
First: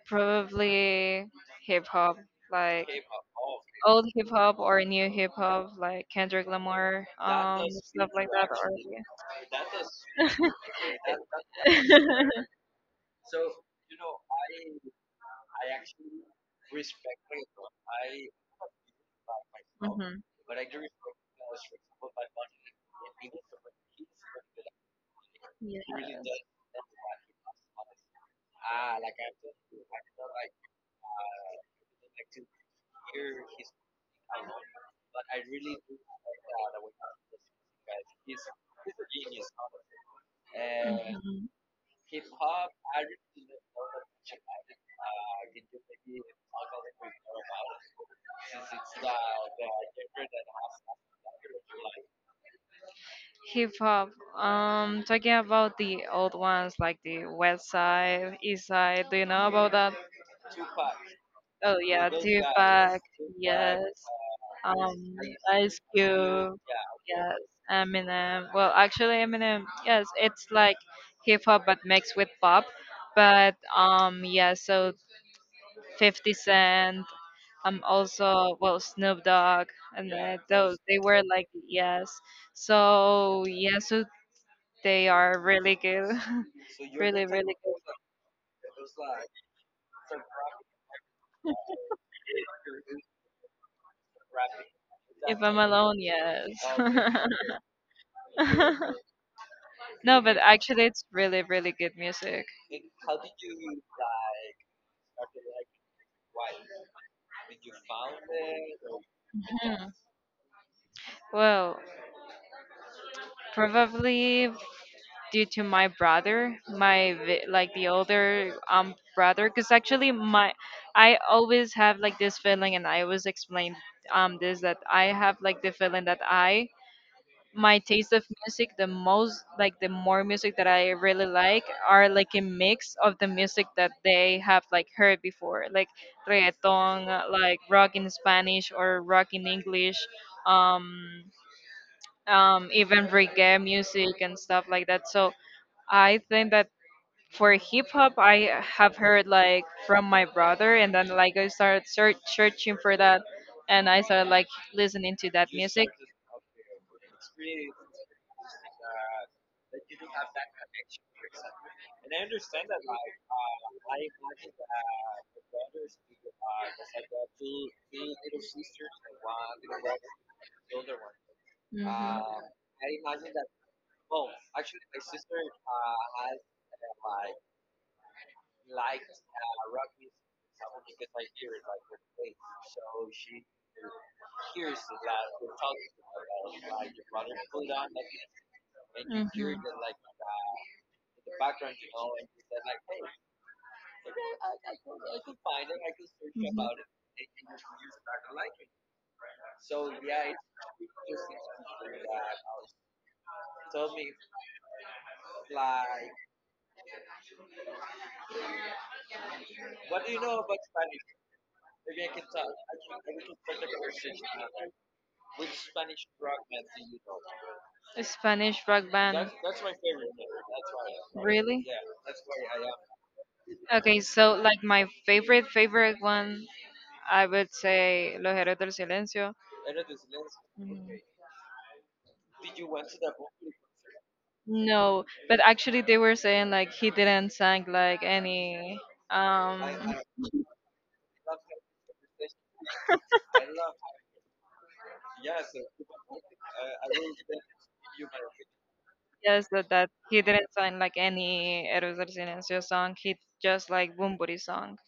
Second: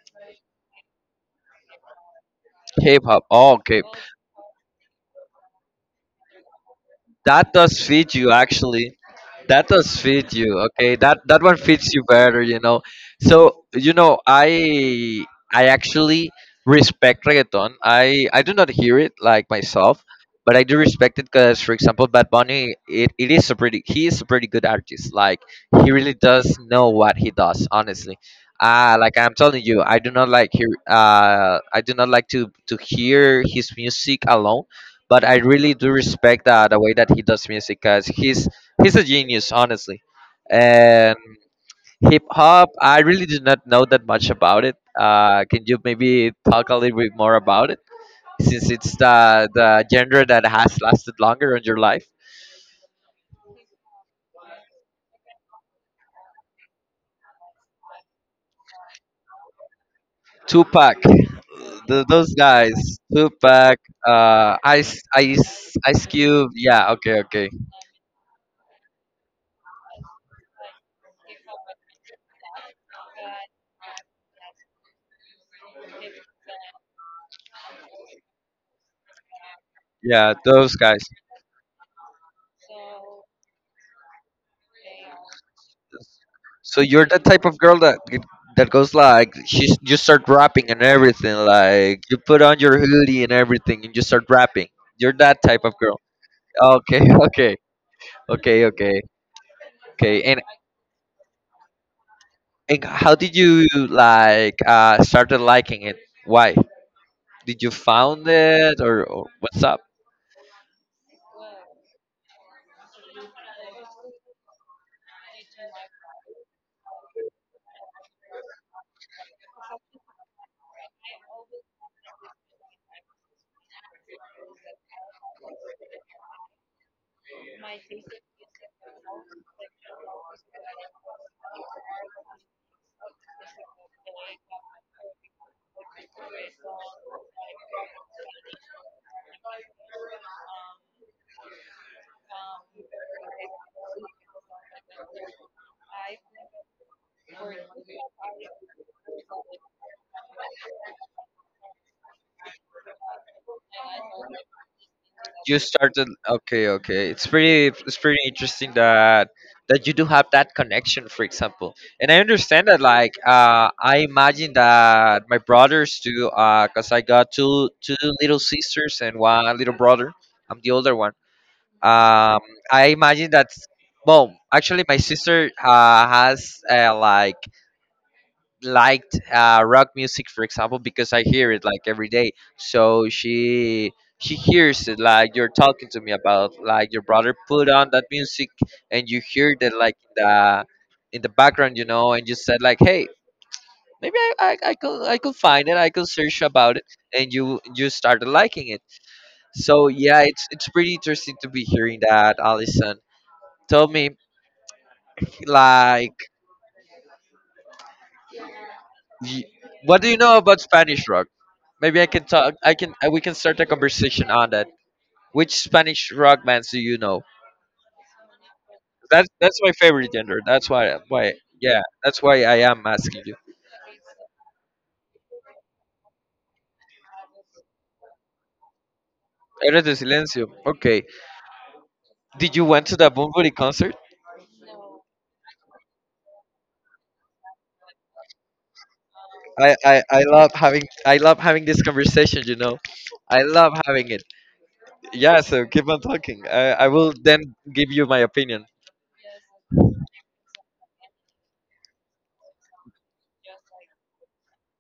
Speaker 2: Probably hip hop, like
Speaker 1: K-pop. Oh, okay.
Speaker 2: old hip hop or new hip hop, like Kendrick Lamar,
Speaker 1: That does
Speaker 2: stuff
Speaker 1: feed
Speaker 2: like
Speaker 1: you
Speaker 2: that, or yeah.
Speaker 1: actually. That does fit you, okay? That that one fits you better, you know. So you know, I actually respect reggaeton. I do not hear it like myself,
Speaker 2: Hmm.
Speaker 1: but I do respect it because, for example, Bad Bunny, it is a pretty he is a pretty good artist. Like he
Speaker 2: Yeah.
Speaker 1: really does know what he does, honestly. Like I'm telling you, I do not like hear I do not like to hear his music alone, but I really do respect the way that he does music because he's a genius, honestly. And
Speaker 2: Mhm.
Speaker 1: hip hop, I really did not know that much about it. Can you maybe talk a little bit more about it, since it's the genre that has lasted longer in your life?
Speaker 2: Hip hop. Talking about the old ones, like the West Side, East Side. Do you know about that?
Speaker 1: Tupac,
Speaker 2: Oh yeah,
Speaker 1: those guys,
Speaker 2: Tupac.
Speaker 1: Tupac,
Speaker 2: Yes. Um, Ice
Speaker 1: Ice Cube.
Speaker 2: Cube.
Speaker 1: Yeah, okay,
Speaker 2: Yes.
Speaker 1: okay.
Speaker 2: Eminem. Well, actually, Eminem. Yes, it's like hip hop but mixed with pop. But yeah. So 50 Cent. Also, well, Snoop Dogg and,
Speaker 1: Yeah,
Speaker 2: those.
Speaker 1: those
Speaker 2: They
Speaker 1: guys.
Speaker 2: were like yes. So yeah. So they are really good.
Speaker 1: So you're
Speaker 2: Really,
Speaker 1: that type
Speaker 2: really
Speaker 1: of girl
Speaker 2: good.
Speaker 1: that that goes like she's, you start rapping and everything. Like you put on your hoodie and everything and you start rapping. You're
Speaker 2: If
Speaker 1: that
Speaker 2: I'm
Speaker 1: type of
Speaker 2: alone,
Speaker 1: girl.
Speaker 2: yes.
Speaker 1: Okay, okay, okay, okay,
Speaker 2: No,
Speaker 1: okay.
Speaker 2: but actually, it's really, really good music.
Speaker 1: And how did you like started liking it? Why did you found it, or what's up?
Speaker 2: Hmm. Well, probably due to my brother, my like the older brother, because actually my I always have like this feeling, and I always explain this that I have like the feeling that I my taste of music, the most like the more music that I really like, are like a mix of the music that they have like heard before, like reggaeton, like rock in Spanish or rock in English, um even reggae music and stuff like that. So I think that for hip hop I have heard like from my brother, and then like I started searching for that, and I started like listening to that
Speaker 1: You
Speaker 2: music.
Speaker 1: started, okay, okay, it's pretty, it's pretty interesting that that you do have that connection, for example, and I understand that like I imagine that my brothers too, because I got two little sisters and one little brother. I'm the older one.
Speaker 2: Mm-hmm.
Speaker 1: Um, I imagine that, well, actually my sister has, like liked, rock music, for example, because I hear it like every day. So she hears it like you're talking to me about, like your brother put on that music and you hear that like in the background, you know, and you said like, hey, maybe I could, I could find it, I could search about it,
Speaker 2: It.
Speaker 1: and you started liking it. So yeah, it's pretty interesting to be hearing that, Allison. Tell me, like, Ye- what do you know about Spanish rock? Maybe I can talk. I can. We can start a conversation on that. Which Spanish rock bands do you know?
Speaker 2: Spanish rock band.
Speaker 1: That's my favorite genre. That's why.
Speaker 2: Brought it.
Speaker 1: Why?
Speaker 2: Really?
Speaker 1: Yeah. That's why I am asking you.
Speaker 2: Yeah. Okay, so like my favorite favorite one, I would say Los Héroes del Silencio.
Speaker 1: Eres de Silencio. Okay. Did you went to the Bunbury concert?
Speaker 2: No, but actually they were saying like he didn't sang like any. um
Speaker 1: I love having, I love having this conversation. You know, I love having it. Yeah. So keep on talking. I will then give you my opinion.
Speaker 2: Yes, that he didn't sign like any Eros del Silencio song. He just like Bumburi song.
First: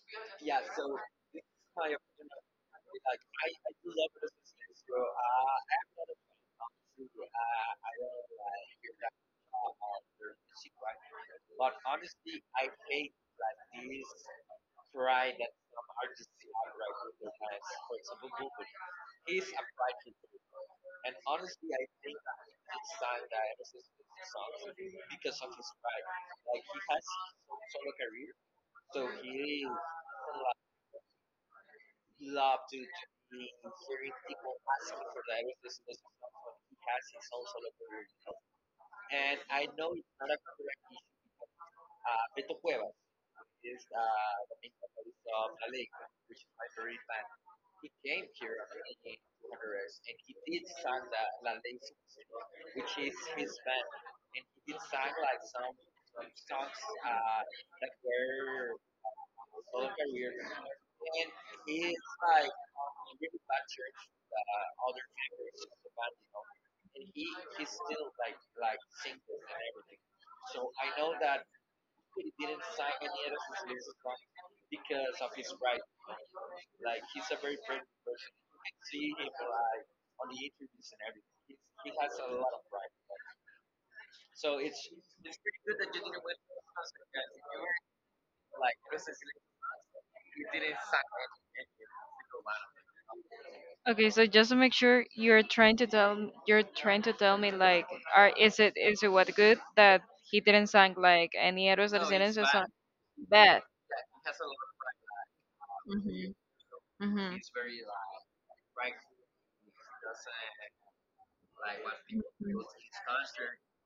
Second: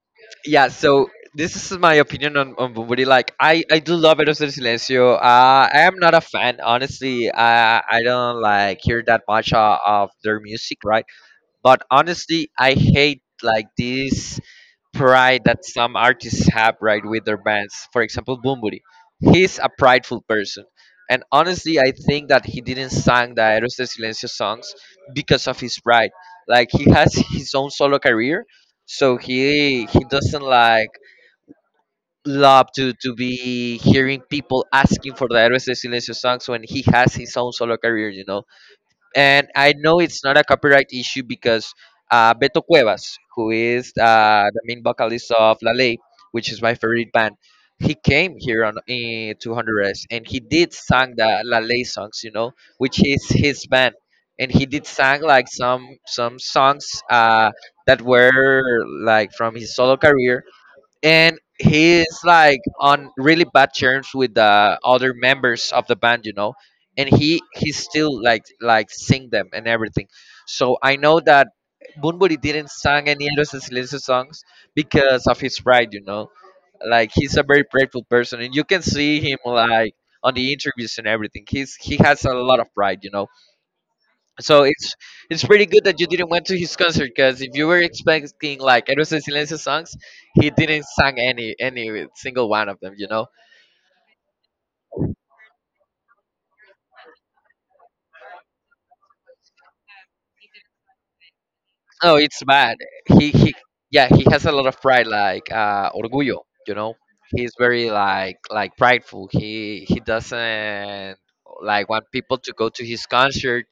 Speaker 1: Yeah, so this is my opinion on Bumburi. Like, I do love Eros del Silencio. I am not a fan, honestly. I don't like hear that much of their music, right? But honestly, I hate like this pride that some artists have right with their bands. For example, Bumburi. He's a prideful person. And honestly, I think that he didn't sang the Aeros de Silencio songs because of his pride. Like he has his own solo career, so he doesn't like love to be hearing people asking for the Aeros de Silencio songs when he has his own solo career. And I know it's not a copyright issue because Beto Cuevas, who is the main vocalist of La Ley, which is my favorite band, he came here on to Honduras and he did sang the La Ley songs, you know, which is his band, and he did sang like some songs that were like from his solo career, and he is like on really bad terms with the other members of the band. And he still like sing them and everything, so I know that bunburi didn't sing any Héroes del Silencio songs because of his pride. Like he's a very prideful person and you can see him like on the interviews and everything, he has a lot of pride. So it's pretty good that you didn't went to his concert, because if you were expecting like Eros de Silencio songs, he didn't sang any single one of them. You know?
Speaker 2: Okay, so just to make sure, you're trying to tell me like, are is it what good that he didn't sign like any Eros del, no,
Speaker 1: Oh,
Speaker 2: Silencio
Speaker 1: it's
Speaker 2: song?
Speaker 1: bad. He
Speaker 2: Bad.
Speaker 1: he yeah, he has a lot of pride like
Speaker 2: Mhm.
Speaker 1: orgullo. You know?
Speaker 2: Mhm.
Speaker 1: He's very like prideful. He doesn't like want people to go to his concert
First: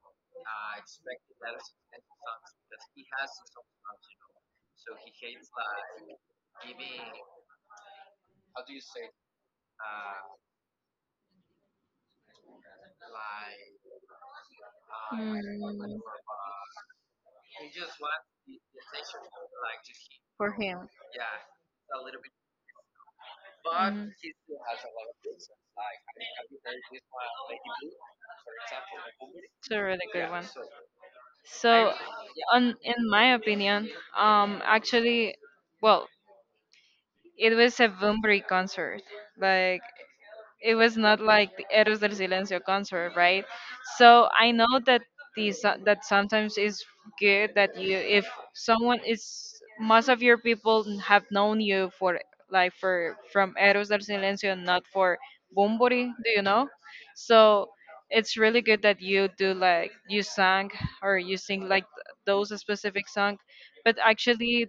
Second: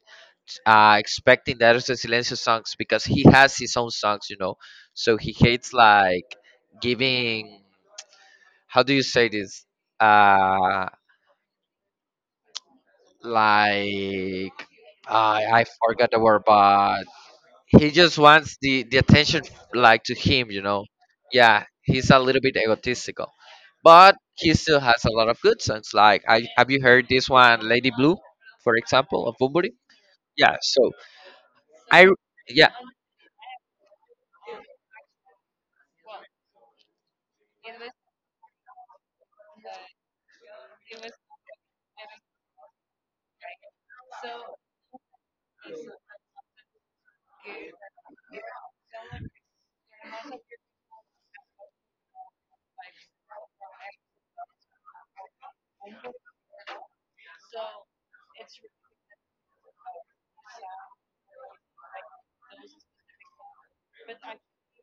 Speaker 1: expecting the Eros de Silencio songs because he has his own songs. You know? So he hates like giving. How do you say this? Uh, like I
Speaker 2: Mm.
Speaker 1: forgot the word, but he just wants the attention like to him,
Speaker 2: For
Speaker 1: you know.
Speaker 2: him.
Speaker 1: Yeah, he's a little bit egotistical, but
Speaker 2: Mhm.
Speaker 1: he still has a lot of good songs. Like I have you heard this one, Lady Blue, for example, of Bumburi?
Speaker 2: It's a really good one.
Speaker 1: Yeah. So
Speaker 2: So,
Speaker 1: I yeah,
Speaker 2: on in my opinion, actually, well, it was a Bunbury concert. Like, it was not like the Eros del Silencio concert, right? So I know that these that sometimes is good that you, if someone is, most of your people have known you for like for from Eros del Silencio and not for Bumburi, do you know? So it's really good that you do, like you sang or you sing like, those specific song, but actually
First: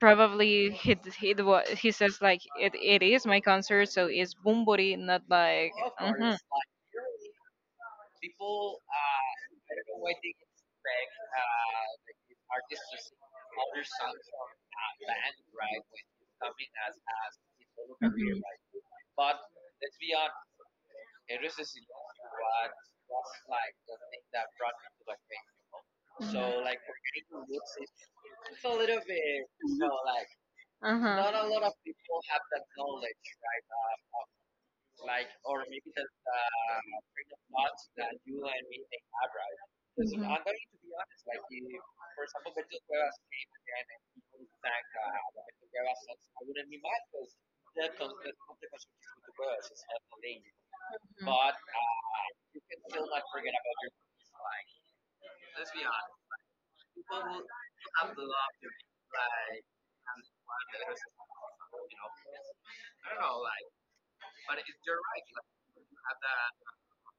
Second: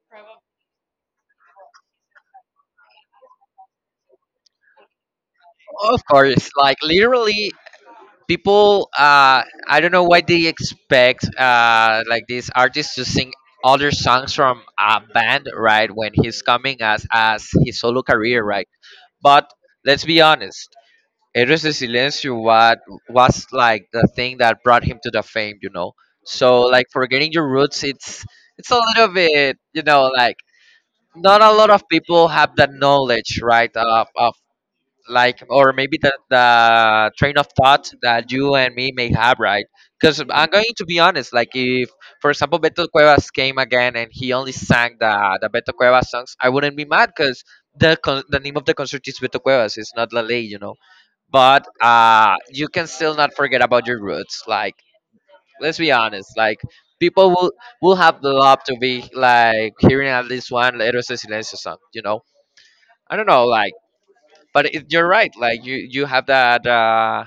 Speaker 2: probably he says like it, is my concert, so it's Bumburi, not like.
Speaker 1: of
Speaker 2: Mhm, mhm, uh-huh.
Speaker 1: course. Like literally, people I don't know why they expect like these artists to sing other songs from a band, right, when he's coming as his solo
Speaker 2: Mhm.
Speaker 1: career, right? But let's be honest, Héroes de Silencio what was like the thing that brought him to the fame, you know, so like forgetting your roots, it's a little bit, you know, like not a lot of people have that knowledge, right, of like, or maybe the train of thought that you and me may have, right? Because I'm going to be honest, like if, for example, Beto Cuevas came again and he only sang the Beto Cuevas songs, I wouldn't be mad, because the name of the concert is Beto Cuevas, it's not Lale, you know. But you can still not forget about your roots, like let's be honest, like people will have the love to be like hearing at least one Héroes de Silencio song, you know. I don't know, like, but it, you're right, like you have that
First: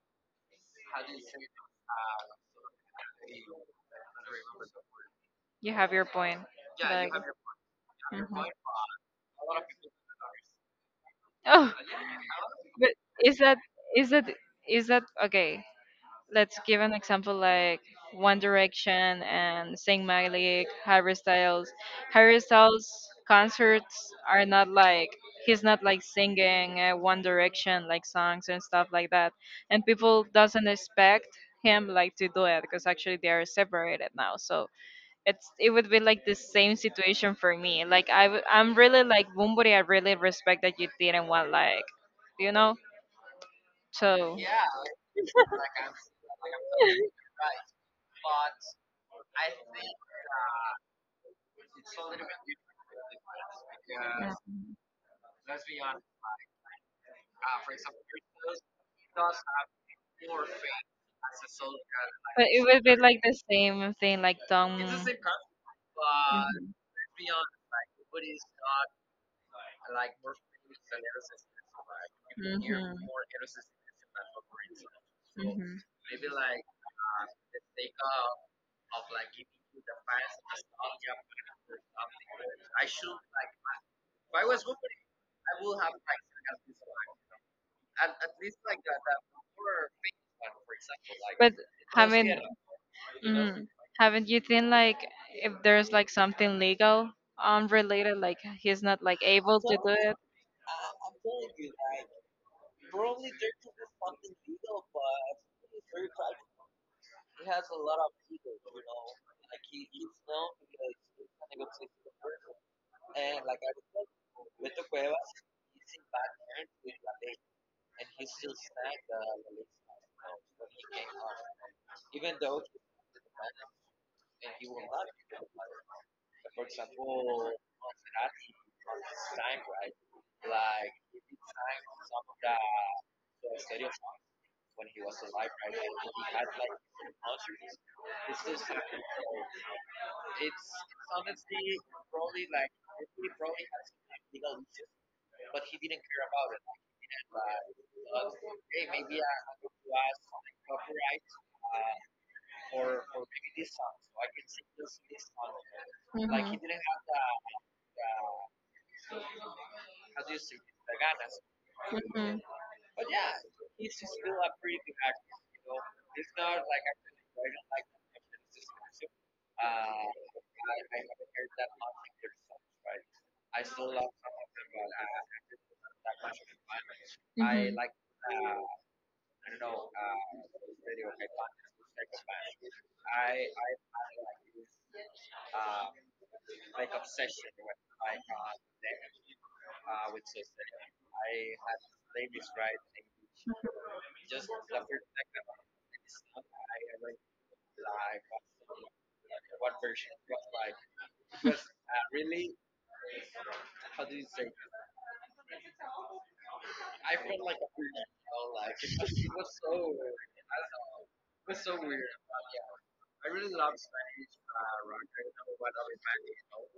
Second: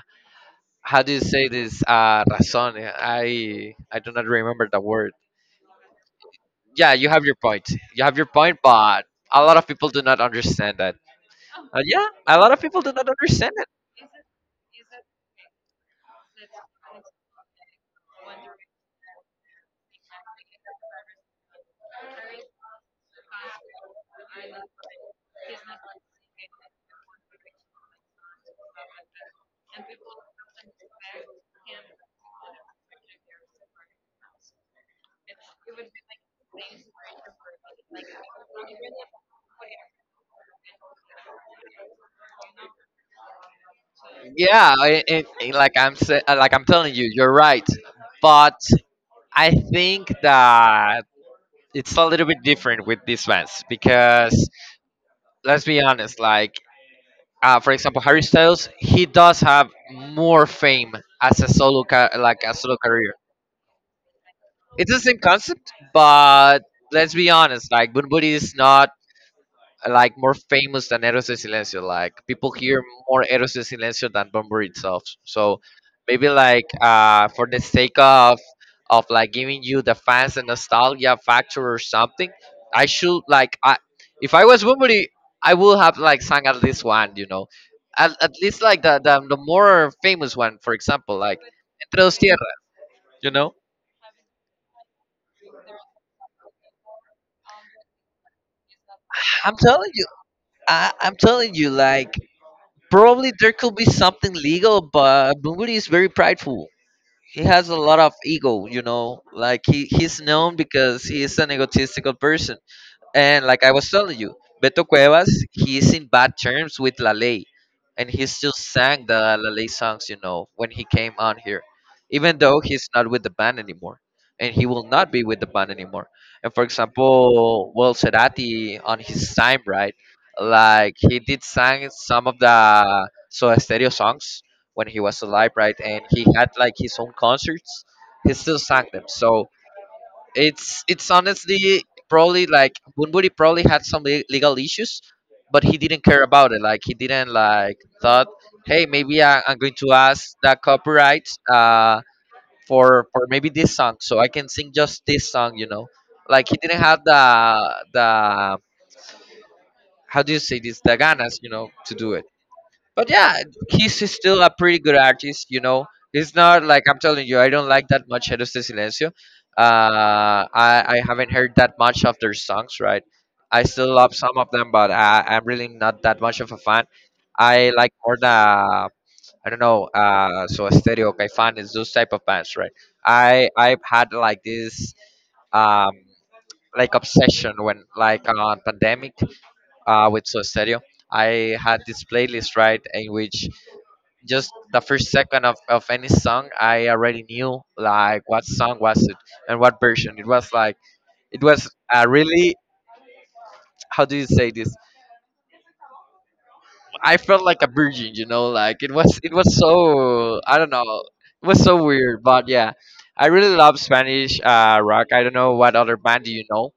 Speaker 1: how do you say this, razón, I do not remember the word.
Speaker 2: You have your point.
Speaker 1: Yeah, you
Speaker 2: Like,
Speaker 1: have your point. You have your
Speaker 2: mhm.
Speaker 1: point, but a lot of people do not understand that.
Speaker 2: Oh,
Speaker 1: Yeah, a lot of people
Speaker 2: but
Speaker 1: do not
Speaker 2: is
Speaker 1: understand
Speaker 2: that
Speaker 1: it.
Speaker 2: is that is that okay? Let's give an example like One Direction and Saint Malik, Harry Styles. Harry Styles concerts are not like, singing, One Direction like songs and stuff like that, and people doesn't expect him like to do it because actually they are separated now. So it would be like the same situation for me. Like I'm really like Bumburi. I really respect that you didn't want, like you know. So,
Speaker 1: Yeah, like like I'm telling you, you're right, but I think that it's a little bit different with these fans because let's be honest, like for example, Harry Styles, he does have more fame as a like
Speaker 2: but
Speaker 1: a
Speaker 2: it
Speaker 1: solo
Speaker 2: would be
Speaker 1: career.
Speaker 2: like the same thing, like Tom.
Speaker 1: It's the
Speaker 2: Mhm.
Speaker 1: same concept, but let's be honest, like Bunbury is not like more famous than Eros de Silencio. Like people hear more Eros de Silencio than Bumper itself. So
Speaker 2: Mhm.
Speaker 1: maybe like for the sake of like giving you the fans a nostalgia factor or something, I should like I, if I was Bunbury, I would have like sung at least one, you know. At least like the more famous one, for example, like
Speaker 2: But
Speaker 1: Entre dos
Speaker 2: haven't
Speaker 1: Tierras, you know?
Speaker 2: mm, haven't you think like, if there's like something legal related, like he's not like
Speaker 1: I'm
Speaker 2: able to do
Speaker 1: telling you,
Speaker 2: it?
Speaker 1: I'm telling you, like probably there could be something legal, but Bunbury is very prideful. He has a lot of ego, you know, like he's known because he is an egotistical person. And like I was telling you, Beto Cuevas, he's in bad terms with La Ley, and he still sang the La Ley songs, you know, when he came on here, even though he's not with the band anymore, and he will not be with the band anymore. And for example, Will Cerati on his time, right? Like he did sang some of the Soda Stereo songs when he was alive, right? And he had like his own concerts. He still sang them, so it's honestly probably like Bunbury probably had some legal issues, but he didn't care about it. Like he didn't like thought, hey, maybe I'm going to ask that copyright for maybe this song, so I can sing just this song. You know, like he
Speaker 2: Mhm.
Speaker 1: didn't have the how do you say this, the ganas, you know, to do it. But yeah, he's still a pretty good artist, you know. It's not like I'm telling you, I don't like that much Héroes de Silencio. I haven't heard that much of their songs, right? I still love some of them, but I'm really not that much of a fan.
Speaker 2: Mhm.
Speaker 1: I
Speaker 2: Mhm.
Speaker 1: like more I don't know, So Stereo, Caifanes, those type of bands, right? I've had like this, um, like obsession when, like on pandemic, with So Stereo. I had this playlist, right, in which just the first second of any song I already knew like what song was it and what version it was. Like it was really, how do you say this, I felt like a virgin, you know, like it was so, I don't know, it was so weird. But yeah, I really love Spanish rock. I don't know what other band do you know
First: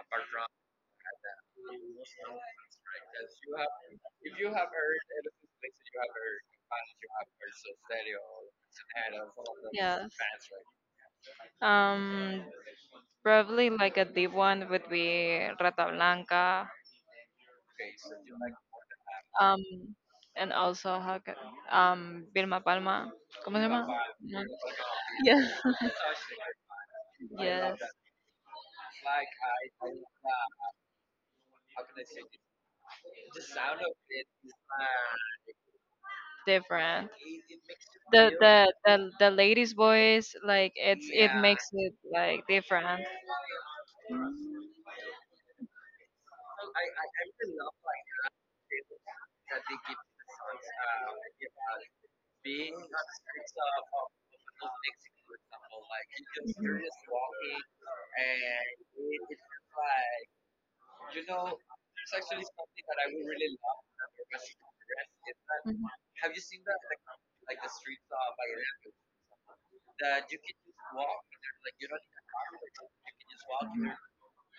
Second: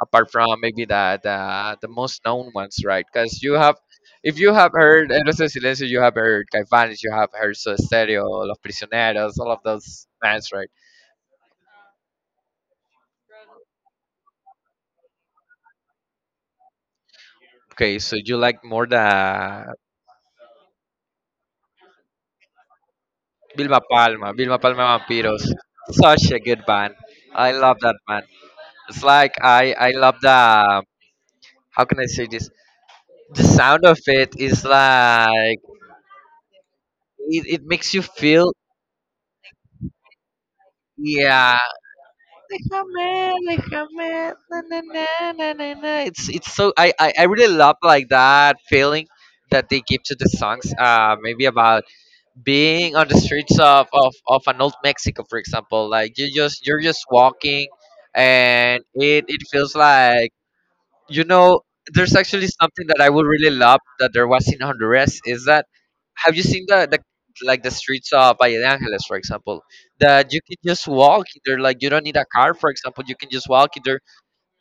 Speaker 1: apart from maybe the most known ones, right? Because you have, if you have heard Héroes del Silencio, you have heard Caifanes, you have heard Soda Stereo, Los Prisioneros, all of those
Speaker 2: Yes.
Speaker 1: bands, right?
Speaker 2: Um, Probably like a deep one would be Rata Blanca,
Speaker 1: Okay, so you like more
Speaker 2: um,
Speaker 1: the
Speaker 2: and also how Vilma Palma. ¿Cómo se
Speaker 1: Vilma
Speaker 2: llama?
Speaker 1: Palma,
Speaker 2: No.
Speaker 1: Vilma Palma Vampiros.
Speaker 2: Yeah.
Speaker 1: Such a good band. I love
Speaker 2: Yes,
Speaker 1: that band. It's like I love the, how can I say this? The sound of it is like,
Speaker 2: different.
Speaker 1: it makes you
Speaker 2: The
Speaker 1: feel,
Speaker 2: the the the lady's voice, like it
Speaker 1: yeah,
Speaker 2: makes it like
Speaker 1: like a
Speaker 2: different.
Speaker 1: man, like na
Speaker 2: Mhm.
Speaker 1: na na na na na. It's so, I really love like that feeling that they give to the songs. Maybe about being on the streets of an old Mexico, for example. Like you just you're just walking, and it feels like, you know, there's actually something that I would really love that there was in Honduras. Is that
Speaker 2: Mhm.
Speaker 1: have you seen the like the streets of Valle de Angeles, for example, that you can just walk in there. Like you don't need a car, for example, you can just walk in there.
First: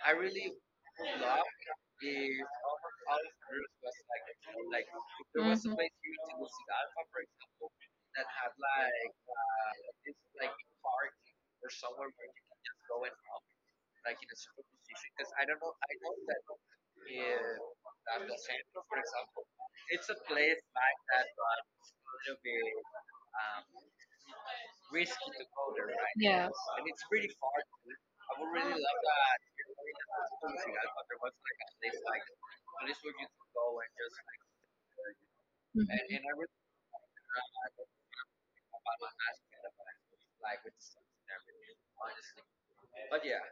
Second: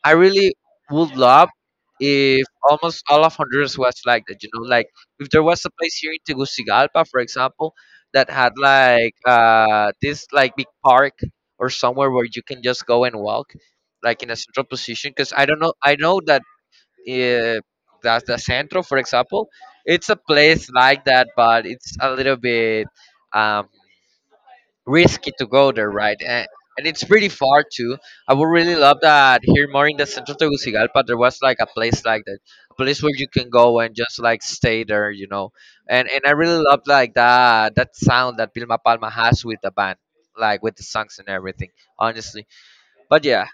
Speaker 1: I really would love if almost all of Honduras was like that. You know, like if there
Speaker 2: Mhm.
Speaker 1: was a
Speaker 2: Mhm.
Speaker 1: place here in Tegucigalpa, for example, that had like this like big park or somewhere where you can just go and walk, like in a central position. Because I don't know, I know that yeah, that's the centro, for example, it's a place like that, but it's a little bit um, risky to go there, right, and,
Speaker 2: Yeah.
Speaker 1: and it's pretty far too. I would really love that here more in the centro Tegucigalpa there was like a place like that, a place where you can go and just like stay there, you know. And I really love like that sound that Vilma Palma has with the band, like with the songs and everything, honestly. But yeah,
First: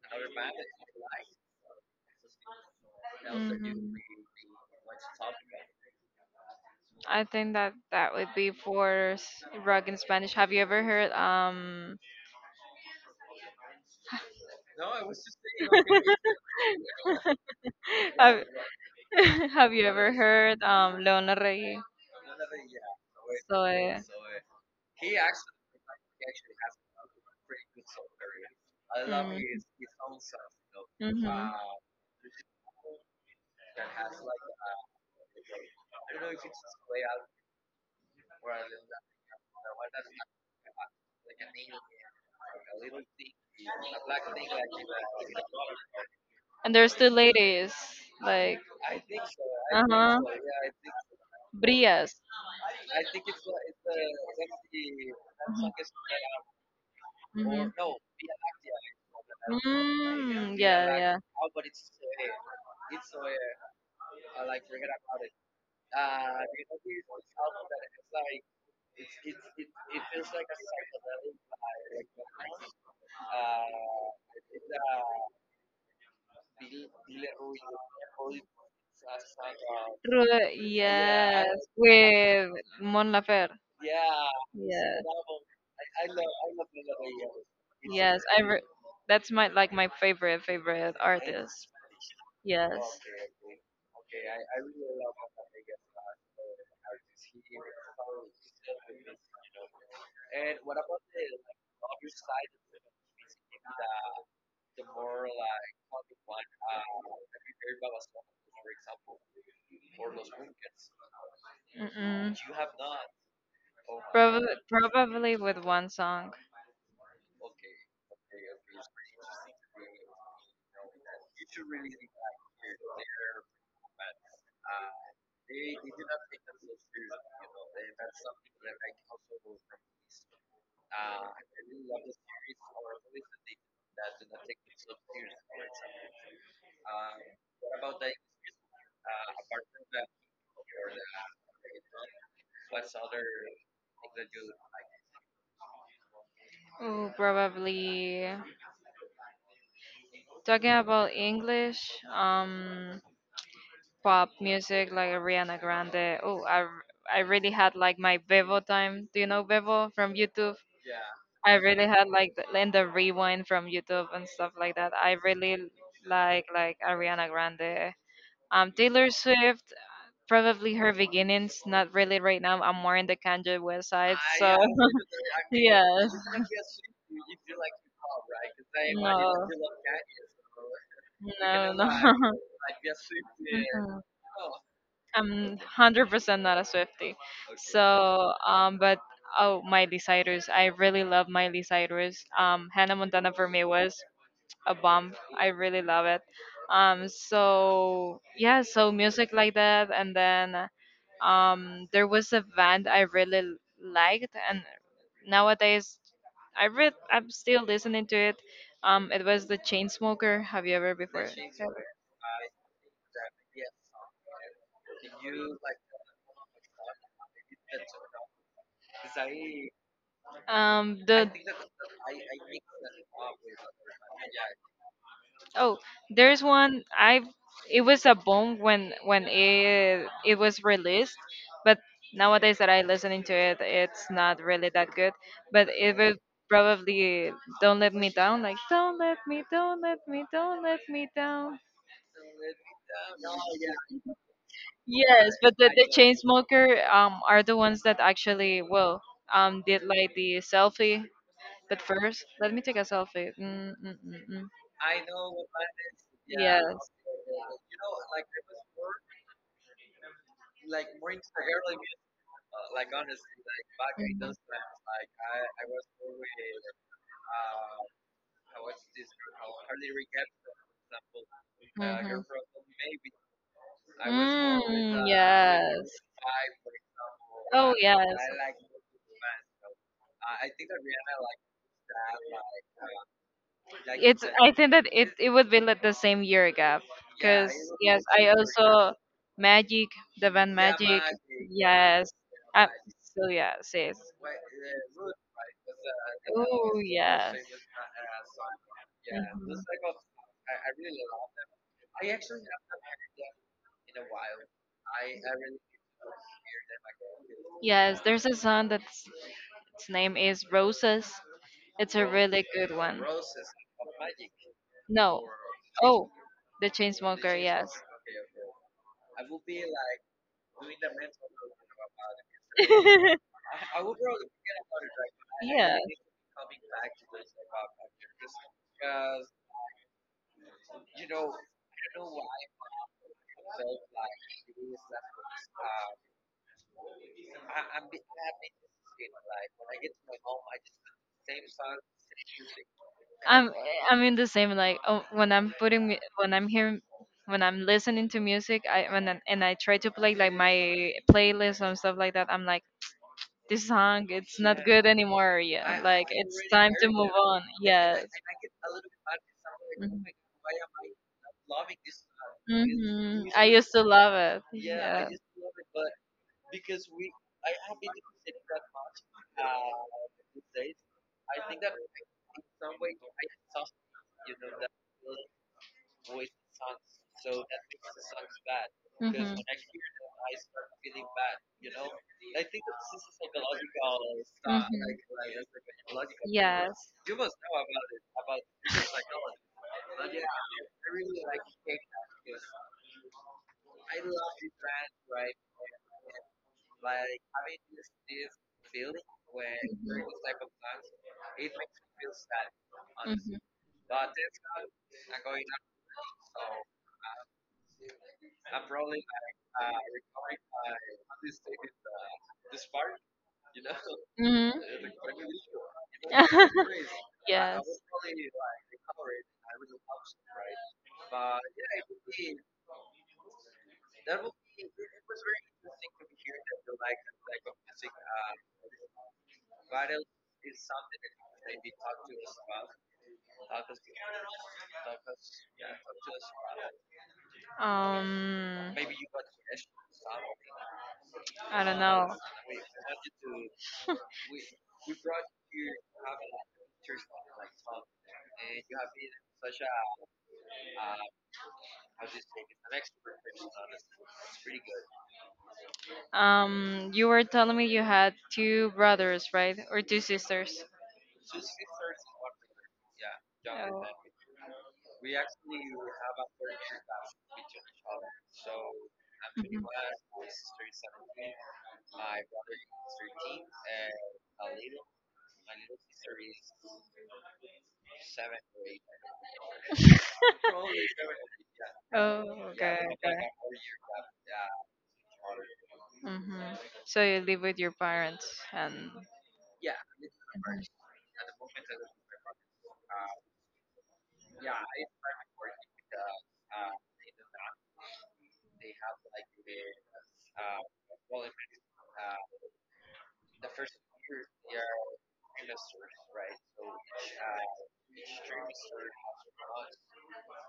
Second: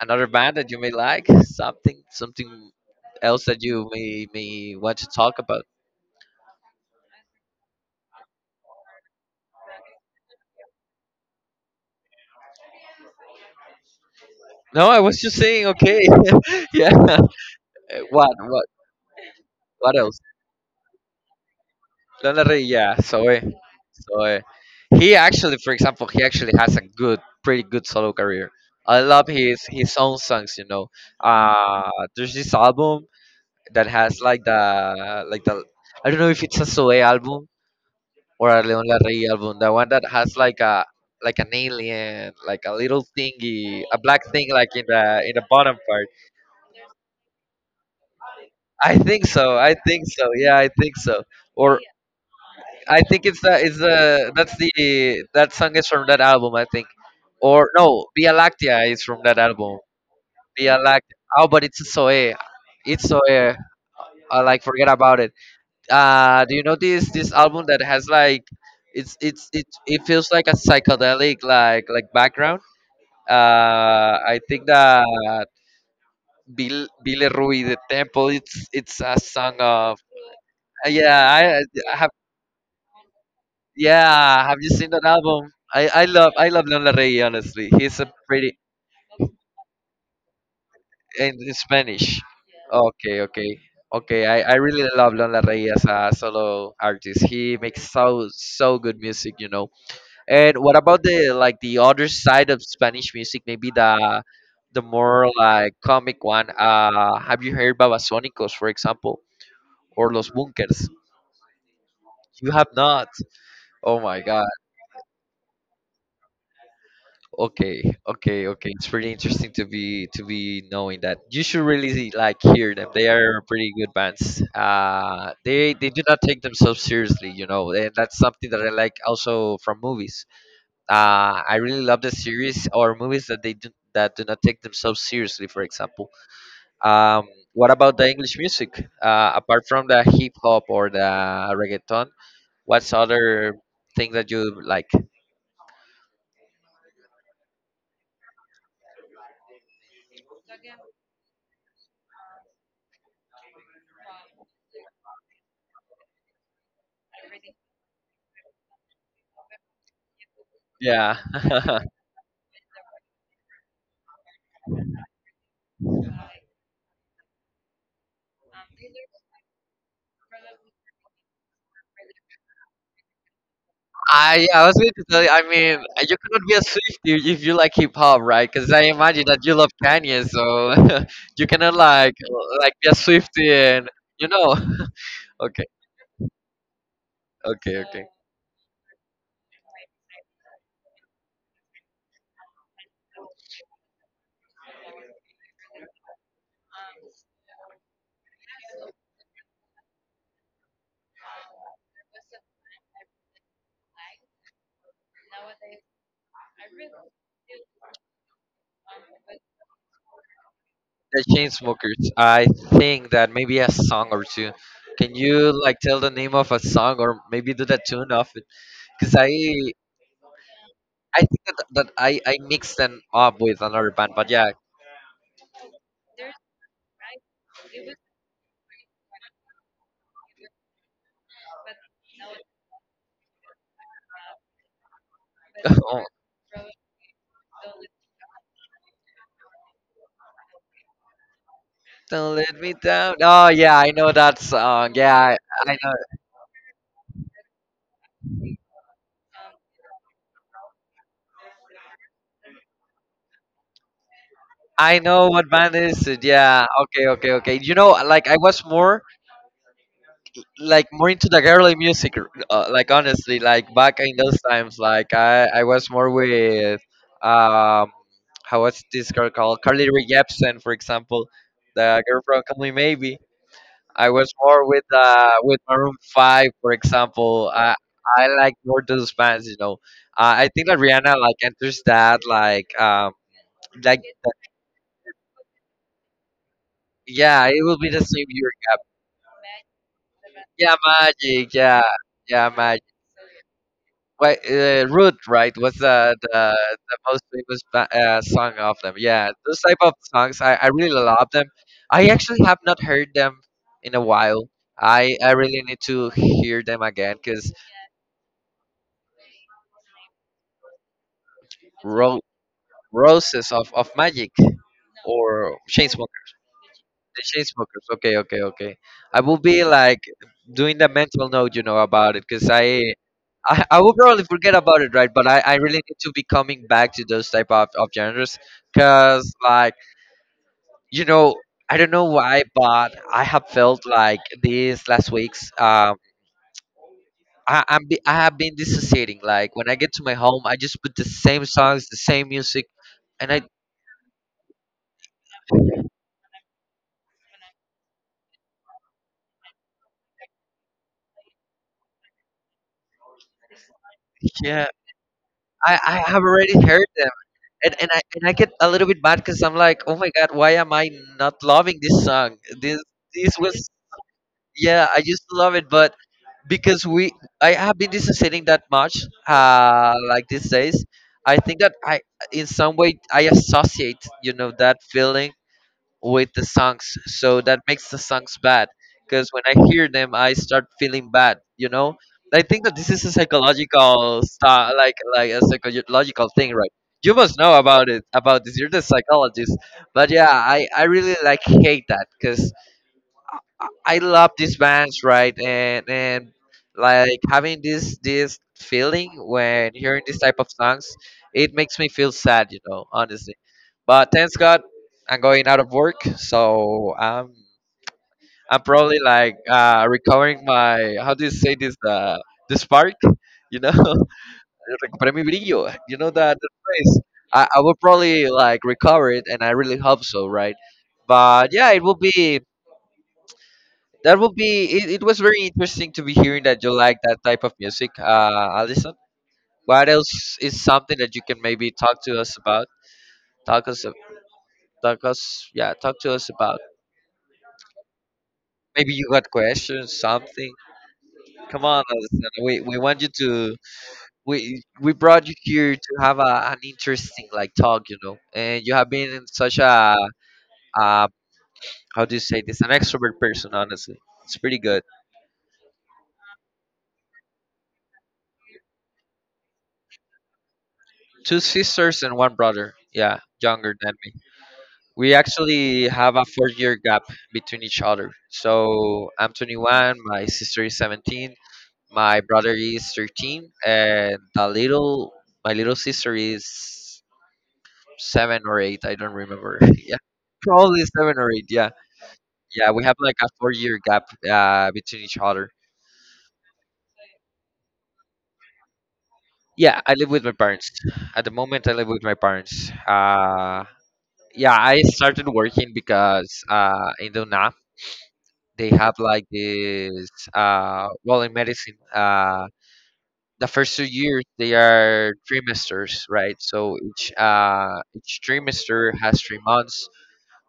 Speaker 1: another band that you may like? Something else that you
Speaker 2: Hmm.
Speaker 1: may want to talk about?
Speaker 2: I think that for, um
Speaker 1: No, I was just saying. Okay, yeah. Eh,
Speaker 2: have
Speaker 1: what else?
Speaker 2: heard Leona Rey?
Speaker 1: Lana Del Rey, yeah. So
Speaker 2: So.
Speaker 1: eh. He actually, for example, he actually has a good, pretty good solo career. I love his own songs. You know, uh, there's this album that has like the, I don't know if it's a Soe album or a Leon Larrey album, the one that has like a like an alien, like a little thingy, a black thing like in the bottom part.
Speaker 2: And there's two ladies.
Speaker 1: I think so. I think so. Yeah, I think so. Or
Speaker 2: Brias.
Speaker 1: I think it's the that's the, that
Speaker 2: Mhm.
Speaker 1: song is from that album, I think. Or
Speaker 2: Mhm.
Speaker 1: no, Via Lactea is from that album.
Speaker 2: Mm,
Speaker 1: Via
Speaker 2: yeah,
Speaker 1: Lactea.
Speaker 2: yeah.
Speaker 1: Oh, but it's Soe. It's Soe. I like forget about it. Do you know this this album that has like, it it feels like a psychedelic like background. I think that Billy Rui the Temple. It's a song of,
Speaker 2: True, yes,
Speaker 1: yeah. I have
Speaker 2: with Mon Laferte.
Speaker 1: Yeah. Have you seen
Speaker 2: Yes,
Speaker 1: that album? I love Leon Larrey. Honestly, he's a
Speaker 2: yes.
Speaker 1: pretty,
Speaker 2: That's my like my favorite favorite
Speaker 1: in
Speaker 2: artist.
Speaker 1: Spanish.
Speaker 2: Yes.
Speaker 1: Okay, okay, okay. I really love Leon Larrey as a solo artist. He makes so so good music. You know. And what about the like the other side of Spanish music? Maybe the more like comic one. Have you heard Babasónicos, for example, or Los Bunkers?
Speaker 2: Mm-mm.
Speaker 1: You have not. Oh my God.
Speaker 2: Probably with one song.
Speaker 1: Okay, okay, okay. It's pretty interesting to be knowing that. You should really like hear them. They are pretty good bands. They do not take themselves seriously, and that's something that I like also from movies. I really love the series or movies that they do that do not take themselves seriously. For example, um, what about the English music? Apart from the hip hop or the reggaeton, what's other thing that you like?
Speaker 2: Oh, probably talking about English. Um, Pop music like Ariana Grande. Oh, I really had like my Vevo time. Do you know Vevo from YouTube?
Speaker 1: Yeah.
Speaker 2: I really had and the rewind from YouTube and stuff like that. I really like Ariana Grande. Taylor Swift, probably her beginnings. Not really right now. I'm more in the Kanye West side.
Speaker 1: I
Speaker 2: So
Speaker 1: I was going to tell you. I mean,
Speaker 2: yes,
Speaker 1: you cannot be a Swiftie if you like hip hop, right? Because I imagine
Speaker 2: no,
Speaker 1: that you love Kanye, so you cannot
Speaker 2: no, no.
Speaker 1: like be a Swiftie and you know.
Speaker 2: I'm
Speaker 1: Okay,
Speaker 2: 100% not a Swifty.
Speaker 1: okay, okay.
Speaker 2: So, but oh, Miley Cyrus. I really love Miley Cyrus. Hannah Montana for me was a bomb. I really love it. So yeah, so music like that, and then, there was a band I really liked, and nowadays I'm still listening to it. It was the Chainsmoker. Have you ever
Speaker 1: The
Speaker 2: before?
Speaker 1: Chainsmokers. I think that maybe a song or two. Can you like tell the name of a song or maybe do the tune of it? Because I I
Speaker 2: The
Speaker 1: think that I mixed them up with another band, but yeah.
Speaker 2: Oh, there's one, I it was a bomb when, it was released, but nowadays that I listening to it, it's not really that good. But it was probably Don't Let Me Down, like Don't Let Me, Don't Let Me, Don't Let Me Down.
Speaker 1: Don't Let Me Down. Oh yeah, I know that song. Yeah,
Speaker 2: Yes,
Speaker 1: I,
Speaker 2: but
Speaker 1: I
Speaker 2: the
Speaker 1: know.
Speaker 2: chain smoker are the ones that actually, well, did like the selfie. But first, let me take a selfie. Mm, mm, mm, mm.
Speaker 1: I know what band is it. Yeah.
Speaker 2: Yes.
Speaker 1: Okay. Okay. Okay. You know, like I was more into the girly music, like honestly, like back in
Speaker 2: Mhm.
Speaker 1: those times, like I was more with, um how was this girl called? Carly Rae Jepsen, for example, the girl
Speaker 2: Mhm.
Speaker 1: from Call Me Maybe. I was more with
Speaker 2: Mm, yes.
Speaker 1: maroon 5, for example.
Speaker 2: Oh,
Speaker 1: i
Speaker 2: yes.
Speaker 1: i
Speaker 2: I
Speaker 1: like more those bands, you know. I think that Rihanna like enters that, like um
Speaker 2: like
Speaker 1: like
Speaker 2: you. It's said. I think that it would be like the same year gap.
Speaker 1: yeah,
Speaker 2: Cause
Speaker 1: it will be the
Speaker 2: yes, the same I
Speaker 1: same
Speaker 2: year gap.
Speaker 1: year gap.
Speaker 2: Also, Magic, the band. Yeah,
Speaker 1: Yeah,
Speaker 2: Magic. Magic.
Speaker 1: Magic. Yeah,
Speaker 2: Yeah, yes.
Speaker 1: yeah,
Speaker 2: I, Magic.
Speaker 1: Magic.
Speaker 2: So yeah, yes.
Speaker 1: Wait, "Rude," right, was the the,
Speaker 2: Oh those
Speaker 1: the most
Speaker 2: yes. Famous
Speaker 1: famous song
Speaker 2: songs.
Speaker 1: of them.
Speaker 2: Yeah,
Speaker 1: Yeah,
Speaker 2: those.
Speaker 1: those
Speaker 2: Mhm.
Speaker 1: type of
Speaker 2: Like
Speaker 1: songs, I really love them. I actually have not heard them in a while. I really need to
Speaker 2: here
Speaker 1: hear
Speaker 2: that
Speaker 1: them
Speaker 2: my
Speaker 1: again because
Speaker 2: girlfriend. Yes, there's a song that's its name is Roses. It's a
Speaker 1: Ro-
Speaker 2: really good one. Roses.
Speaker 1: "Roses" of Magic,
Speaker 2: No,
Speaker 1: or Chains,
Speaker 2: oh, the
Speaker 1: The
Speaker 2: Chainsmoker,
Speaker 1: chain
Speaker 2: yes.
Speaker 1: smokers. Okay, okay, okay. I will be like doing the mental note about it, because I will probably forget about it, right? But I
Speaker 2: Yeah.
Speaker 1: really need to be coming back to those type of genres, because like you know, I don't know why, but I have felt like these last weeks. I have been dissociating. Like when I get to my home, I just put the same songs, the same music, and I
Speaker 2: I'm I'm in the same like, oh, when I'm when I'm hearing when I'm listening to music, and I try to play like my playlist and stuff like that, I'm like, this song, it's not
Speaker 1: yeah,
Speaker 2: good anymore. Yeah, like
Speaker 1: I have
Speaker 2: it's
Speaker 1: already
Speaker 2: time to
Speaker 1: heard
Speaker 2: move
Speaker 1: them.
Speaker 2: on.
Speaker 1: and and I
Speaker 2: Yes.
Speaker 1: and I get a little bit bad because I'm like, oh my God, why am I not loving this song? This
Speaker 2: Mm-hmm.
Speaker 1: this
Speaker 2: I
Speaker 1: was.
Speaker 2: used to love it.
Speaker 1: Yeah, I
Speaker 2: Yeah.
Speaker 1: used to love it, but because we I have been listening that much, like these days, I think that I in some way I associate, that feeling with the songs, so that makes the songs bad,
Speaker 2: Mm-hmm.
Speaker 1: because when I
Speaker 2: Mhm.
Speaker 1: hear them I start feeling bad. I think that this is a psychological sta like a psychological thing, right?
Speaker 2: Yes.
Speaker 1: You must know about it about this, you're the psychologist. But yeah, I really like hate that, because I love these bands, right? And like having this feeling when hearing this type of songs, it
Speaker 2: Mm-hmm.
Speaker 1: makes me feel sad, you know,
Speaker 2: Mhm.
Speaker 1: honestly. But thanks God, I'm going out of work, so I'm probably like recovering my, how do you say this, the spark, you know?
Speaker 2: Mhm.
Speaker 1: Recuperé mi brillo, you know that phrase. I,
Speaker 2: Yes.
Speaker 1: I will probably like recover it, and I really hope so, right? But yeah, it will be. That would be. It was very interesting to be hearing that you like that type of music, Alison. What else is something that you can maybe talk to us about? Talk us, talk us, yeah, talk to us about.
Speaker 2: Um,
Speaker 1: Maybe you got questions, something.
Speaker 2: I
Speaker 1: Come
Speaker 2: don't
Speaker 1: on,
Speaker 2: know.
Speaker 1: Alison. We want you to. We brought you here to have an interesting like talk. And you have been such a, uh, how do you say this? An extrovert person, honestly. It's pretty good.
Speaker 2: You were telling me you had two brothers, right? Or two sisters?
Speaker 1: Two sisters and one brother. Yeah, younger
Speaker 2: Oh.
Speaker 1: than me. We actually have a 4-year gap between each other. So I'm
Speaker 2: Mhm.
Speaker 1: 21, my sister is 17, my brother is 13, and the little my little sister is 7 or 8. I don't remember. Yeah, probably 7 or 8. Yeah,
Speaker 2: Oh,
Speaker 1: yeah.
Speaker 2: okay,
Speaker 1: We have like
Speaker 2: okay.
Speaker 1: a 4-year gap between each other.
Speaker 2: hmm So you live with your parents and.
Speaker 1: Yeah, I live with my parents. At the moment, I live with my parents. Yeah, I started working because, in Dona, they have like this, well, in medicine, the first 2 years, they are trimesters, right? So each trimester has 3 months.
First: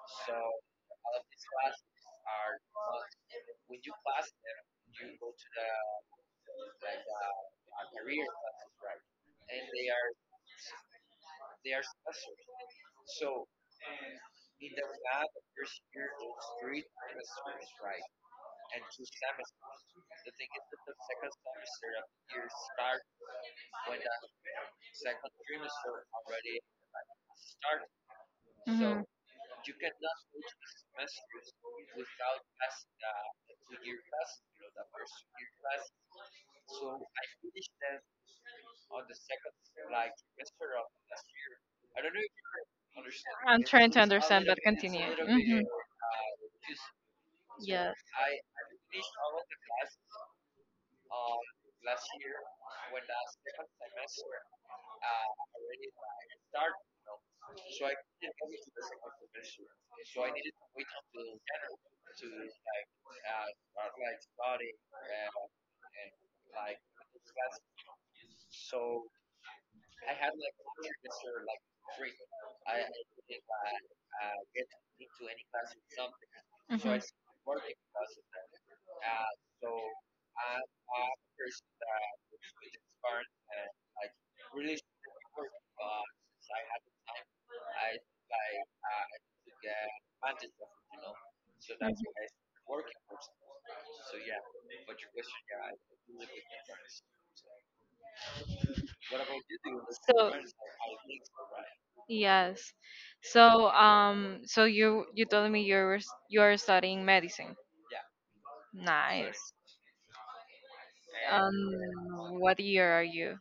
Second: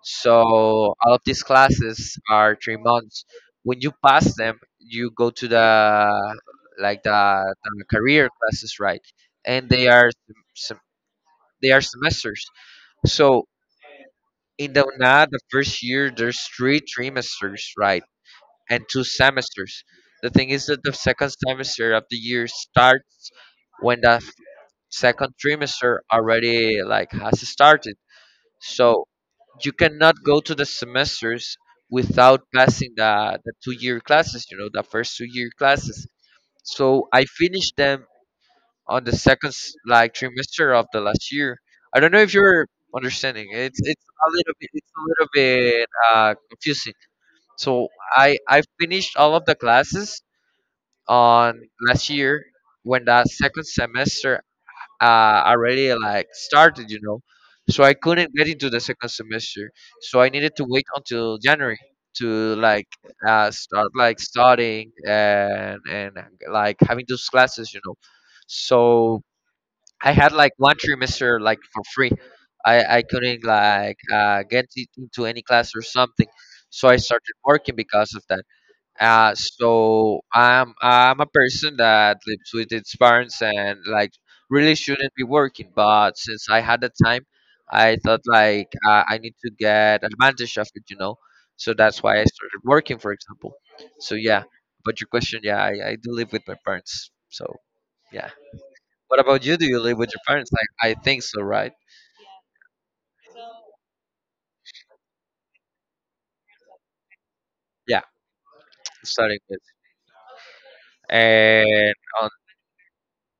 Speaker 1: So all of these classes are 3 months. When you pass them, you go to the, like, the career classes, right? And they are sem- semesters so in the UNAD, the first year there's three trimesters, right? And two semesters. The thing is that the second semester of the year starts when the second trimester already like has started.
Speaker 2: Mhm.
Speaker 1: So you cannot go to the semesters without passing the 2-year classes, the first 2-year classes. So I finished them on the second like trimester of the last year. I don't know if you're understanding.
Speaker 2: I'm trying to
Speaker 1: It's a
Speaker 2: understand,
Speaker 1: little
Speaker 2: but
Speaker 1: bit it's
Speaker 2: continue.
Speaker 1: a little
Speaker 2: Hmm.
Speaker 1: bit confusing. So
Speaker 2: Yes.
Speaker 1: I finished all of the classes on last year when that second semester uh, already like started. So I couldn't get into the second semester. So I needed to wait until January to like, start like studying and like having those classes. So I had like one trimester like for free. I couldn't like, get it into any class or something. So I
Speaker 2: Mhm.
Speaker 1: started working because of that. So I'm a person that lives with its parents and like really shouldn't be working, but since I had the time, I thought like, I need to get advantage of it. So that's why I started working, for example. So yeah, but your question, yeah, I do live with my parents. So yeah. What about you? Do you live with your
Speaker 2: So
Speaker 1: parents? I think so, right?
Speaker 2: yes. So you told me you're studying medicine.
Speaker 1: Yeah, starting
Speaker 2: Nice.
Speaker 1: with.
Speaker 2: Um,
Speaker 1: And on
Speaker 2: what year are you?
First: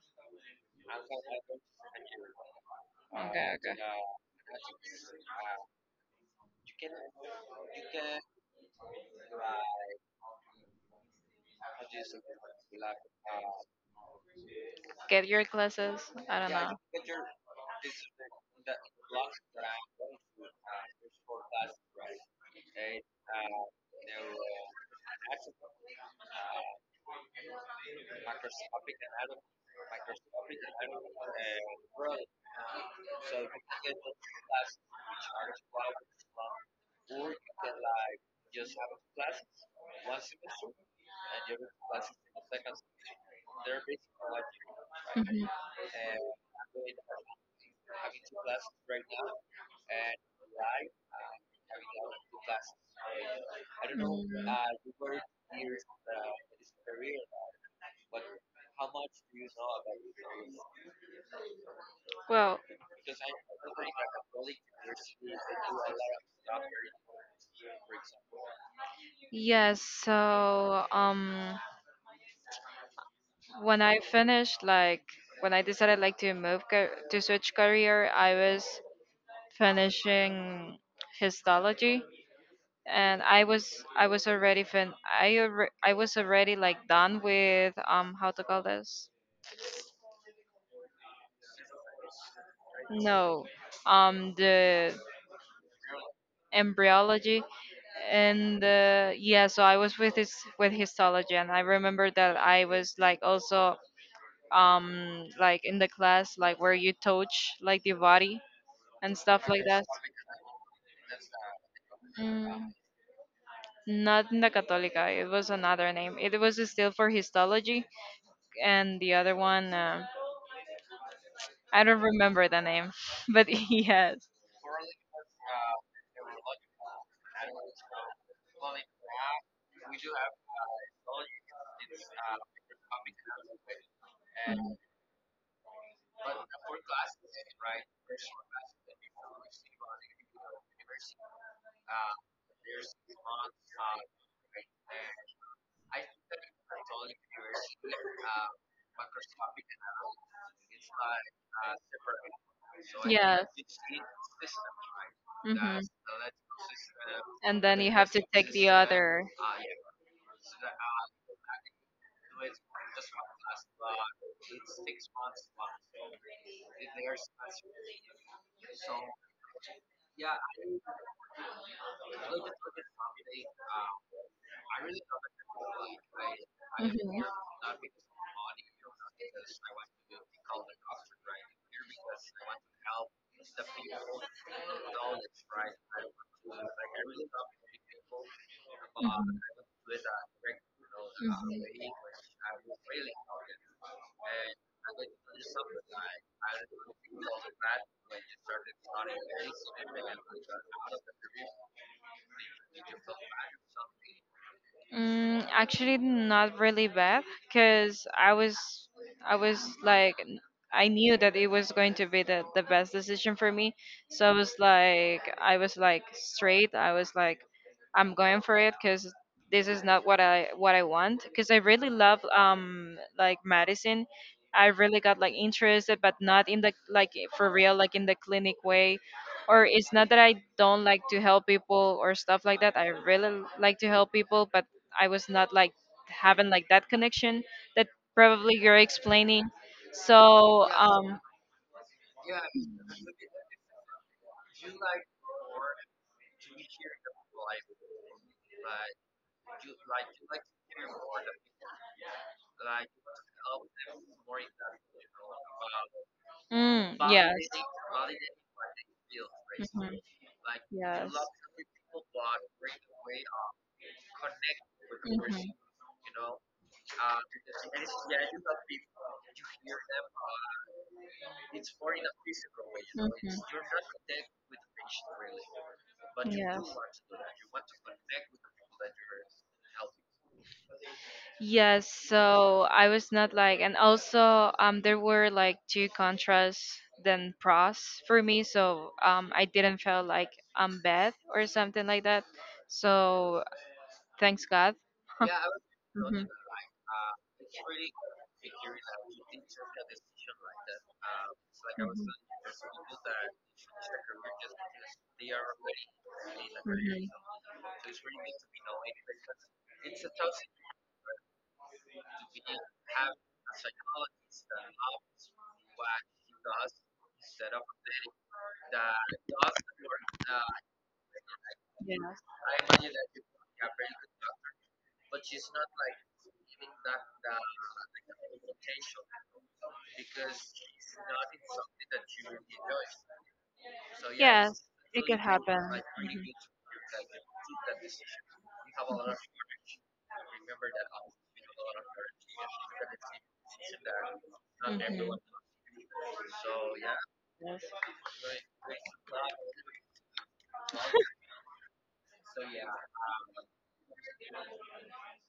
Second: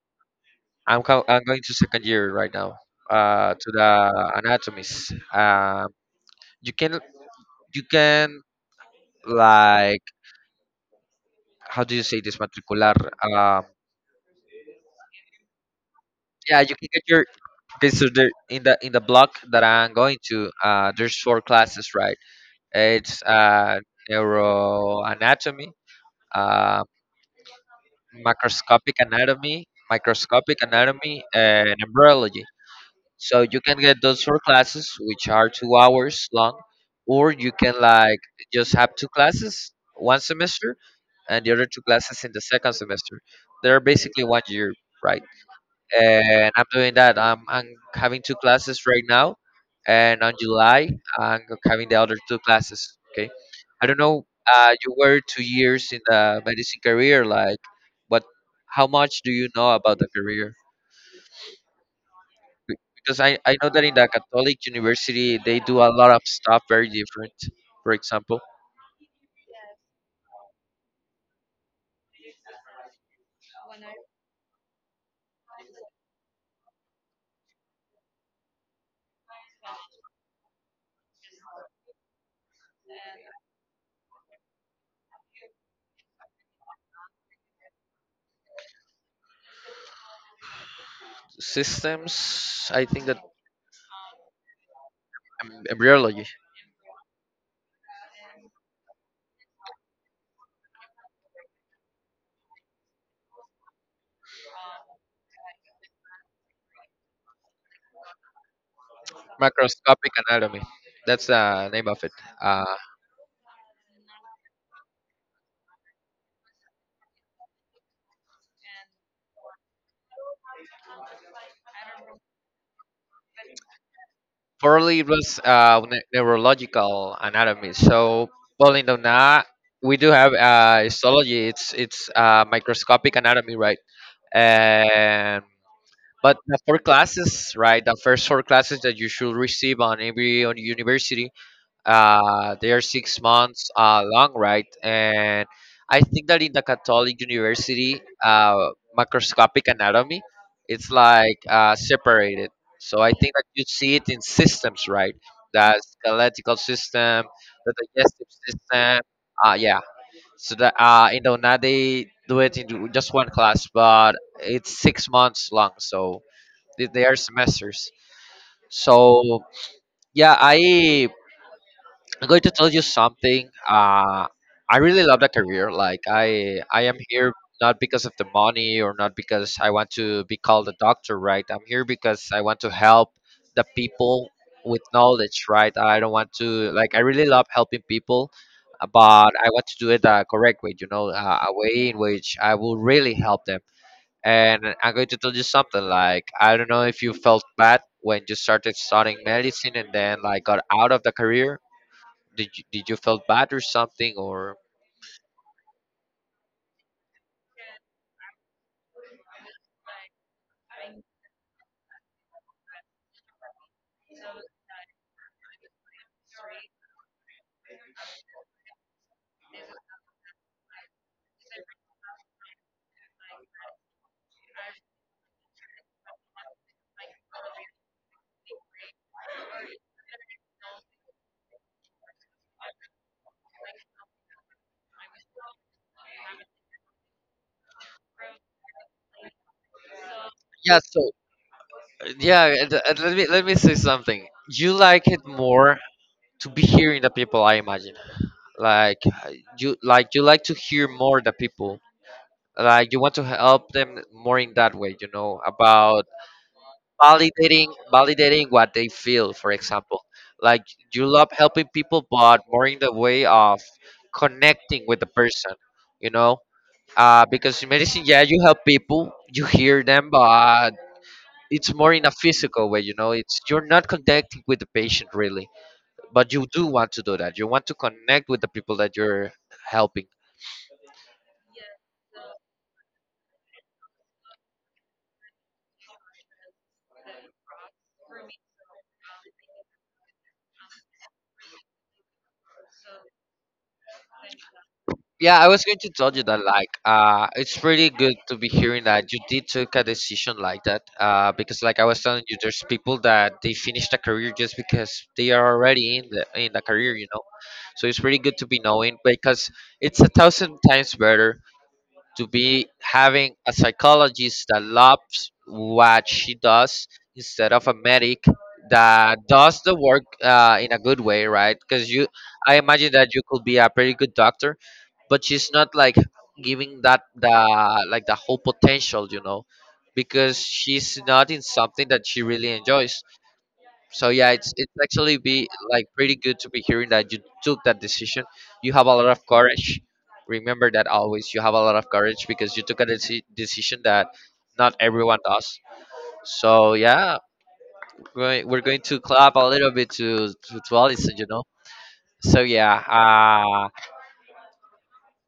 Speaker 1: I'm co- I'm going to second year right now.
Speaker 2: Okay,
Speaker 1: To
Speaker 2: okay.
Speaker 1: the anatomies. You can you can like, how do you say this, matricular? Um,
Speaker 2: Get your classes? I don't
Speaker 1: yeah,
Speaker 2: know.
Speaker 1: you can get your. Okay. So there in the block that I'm going to, there's four classes, right? It's neuroanatomy, uh, macroscopic anatomy, microscopic anatomy, and embryology. So you can get those four classes, which are 2 hours long, or you can like just have two classes one semester and the other two classes in the second semester. They're basically 1 year, right?
Speaker 2: Mhm. Mm.
Speaker 1: And I'm doing that. I'm having two classes right now, and on July I'm having the other two classes. Okay, I don't know. You were 2 years in the medicine career, like, but how much do you know about the career?
Speaker 2: Well,
Speaker 1: Be- Because I know that in the Catholic University, they do a lot of stuff very different. For example,
Speaker 2: yes, so when I finished, like, when I decided like to to switch career, I was finishing histology, and I was already I was already like done with um, how to call this?
Speaker 1: systems, I think that
Speaker 2: No, um, the
Speaker 1: embryology,
Speaker 2: embryology. And yeah, so I was with his with histology, and I remember that I was like also um, like in the class like where you touch like the body and stuff like that.
Speaker 1: macroscopic anatomy. That's the name of it.
Speaker 2: Mm,
Speaker 1: Uh,
Speaker 2: not in the Católica. It was another name. It was still for histology, and the other one, I don't remember the name, but yes.
Speaker 1: Formerly, it was neurological anatomy. So, well, in Dona, we do have histology. It's microscopic anatomy, right?
Speaker 2: Mhm.
Speaker 1: And but the four classes, right? The first four classes that you should receive on university. They are 6 months long, right? And I think that in the Catholic University, microscopic anatomy, it's like, separated. So I think that
Speaker 2: Yes.
Speaker 1: you see it in systems, right? The
Speaker 2: Hmm.
Speaker 1: skeletal system,
Speaker 2: And
Speaker 1: the
Speaker 2: then you have to
Speaker 1: digestive
Speaker 2: take the
Speaker 1: system.
Speaker 2: other.
Speaker 1: Yeah. So that, now they do it in just one class, but it's 6 months long. So they are semesters. So yeah, I'm going to tell you something. I really love that career. Like I am
Speaker 2: Mhm,
Speaker 1: here not because of the money or not because I want to be called a doctor, right? I'm here because I want to help the people with knowledge, right? I don't want to like. I really love helping people, but
Speaker 2: mhm,
Speaker 1: I want to do it the correct way. You know, a
Speaker 2: mhm.
Speaker 1: way in which I will really help them. And I'm going to tell you something. Like I don't know if you felt bad when you started studying medicine and then, like, got out of the career. Did you felt bad or something, or?
Speaker 2: Mm, actually, not really bad, cause I was like, I knew that it was going to be the best decision for me. So I was like straight. I was like, I'm going for it, cause this is not what I want. Cause I really love um, like medicine. I really got like interested, but not in the like for real, like in the clinic way. Or it's not that I don't like to help people or stuff like that. I really like to help people, but I was not like having like that connection that probably you're explaining. So
Speaker 1: Yeah, so
Speaker 2: um,
Speaker 1: yeah, and let me say something. You like it more to be hearing the people, I imagine. Like you like to hear more the people. Like, you want to help them more in that way, about
Speaker 2: mm, yes.
Speaker 1: validating what they feel, for
Speaker 2: Hmm.
Speaker 1: example. Like, you
Speaker 2: Yes.
Speaker 1: love helping people, but more in the way of connecting with the
Speaker 2: Hmm, hmm.
Speaker 1: person,
Speaker 2: Yes.
Speaker 1: you know. Because in medicine, yeah, you help people, you hear them, but it's more in a physical way, you know, it's you're not connecting with the patient, really, but you do want to do that. You want to connect with the people that you're helping.
Speaker 2: Yes, so I was not like, and also there were like two contrasts than pros for me, so I didn't feel like I'm bad or something like that. So thanks God.
Speaker 1: Yeah, I was going to tell you
Speaker 2: Mhm.
Speaker 1: that, like, it's pretty good to be hearing that you did took a decision like that, because, like, I was
Speaker 2: Mhm.
Speaker 1: telling you, there's people that they finished a career just because they are already in the career,
Speaker 2: Mhm.
Speaker 1: you know. So it's pretty good to be knowing, because it's a thousand times better to be having a psychologist that loves what she does instead of a medic that does the work, in a good way, right? Because
Speaker 2: Yeah.
Speaker 1: you, I imagine that you could be a pretty good doctor, but she's not, like, giving that the, like, the whole potential, because she's not in something that she really enjoys. So yeah, it's
Speaker 2: Yes,
Speaker 1: it's
Speaker 2: it
Speaker 1: actually
Speaker 2: could
Speaker 1: be
Speaker 2: happen.
Speaker 1: like pretty
Speaker 2: Mhm.
Speaker 1: good to be hearing that you took that decision. You have a lot of courage. Remember that always. You have a lot of courage because you took a decision that not
Speaker 2: Mhm.
Speaker 1: everyone does. So yeah, we're going to clap a little bit to to Allison. So yeah,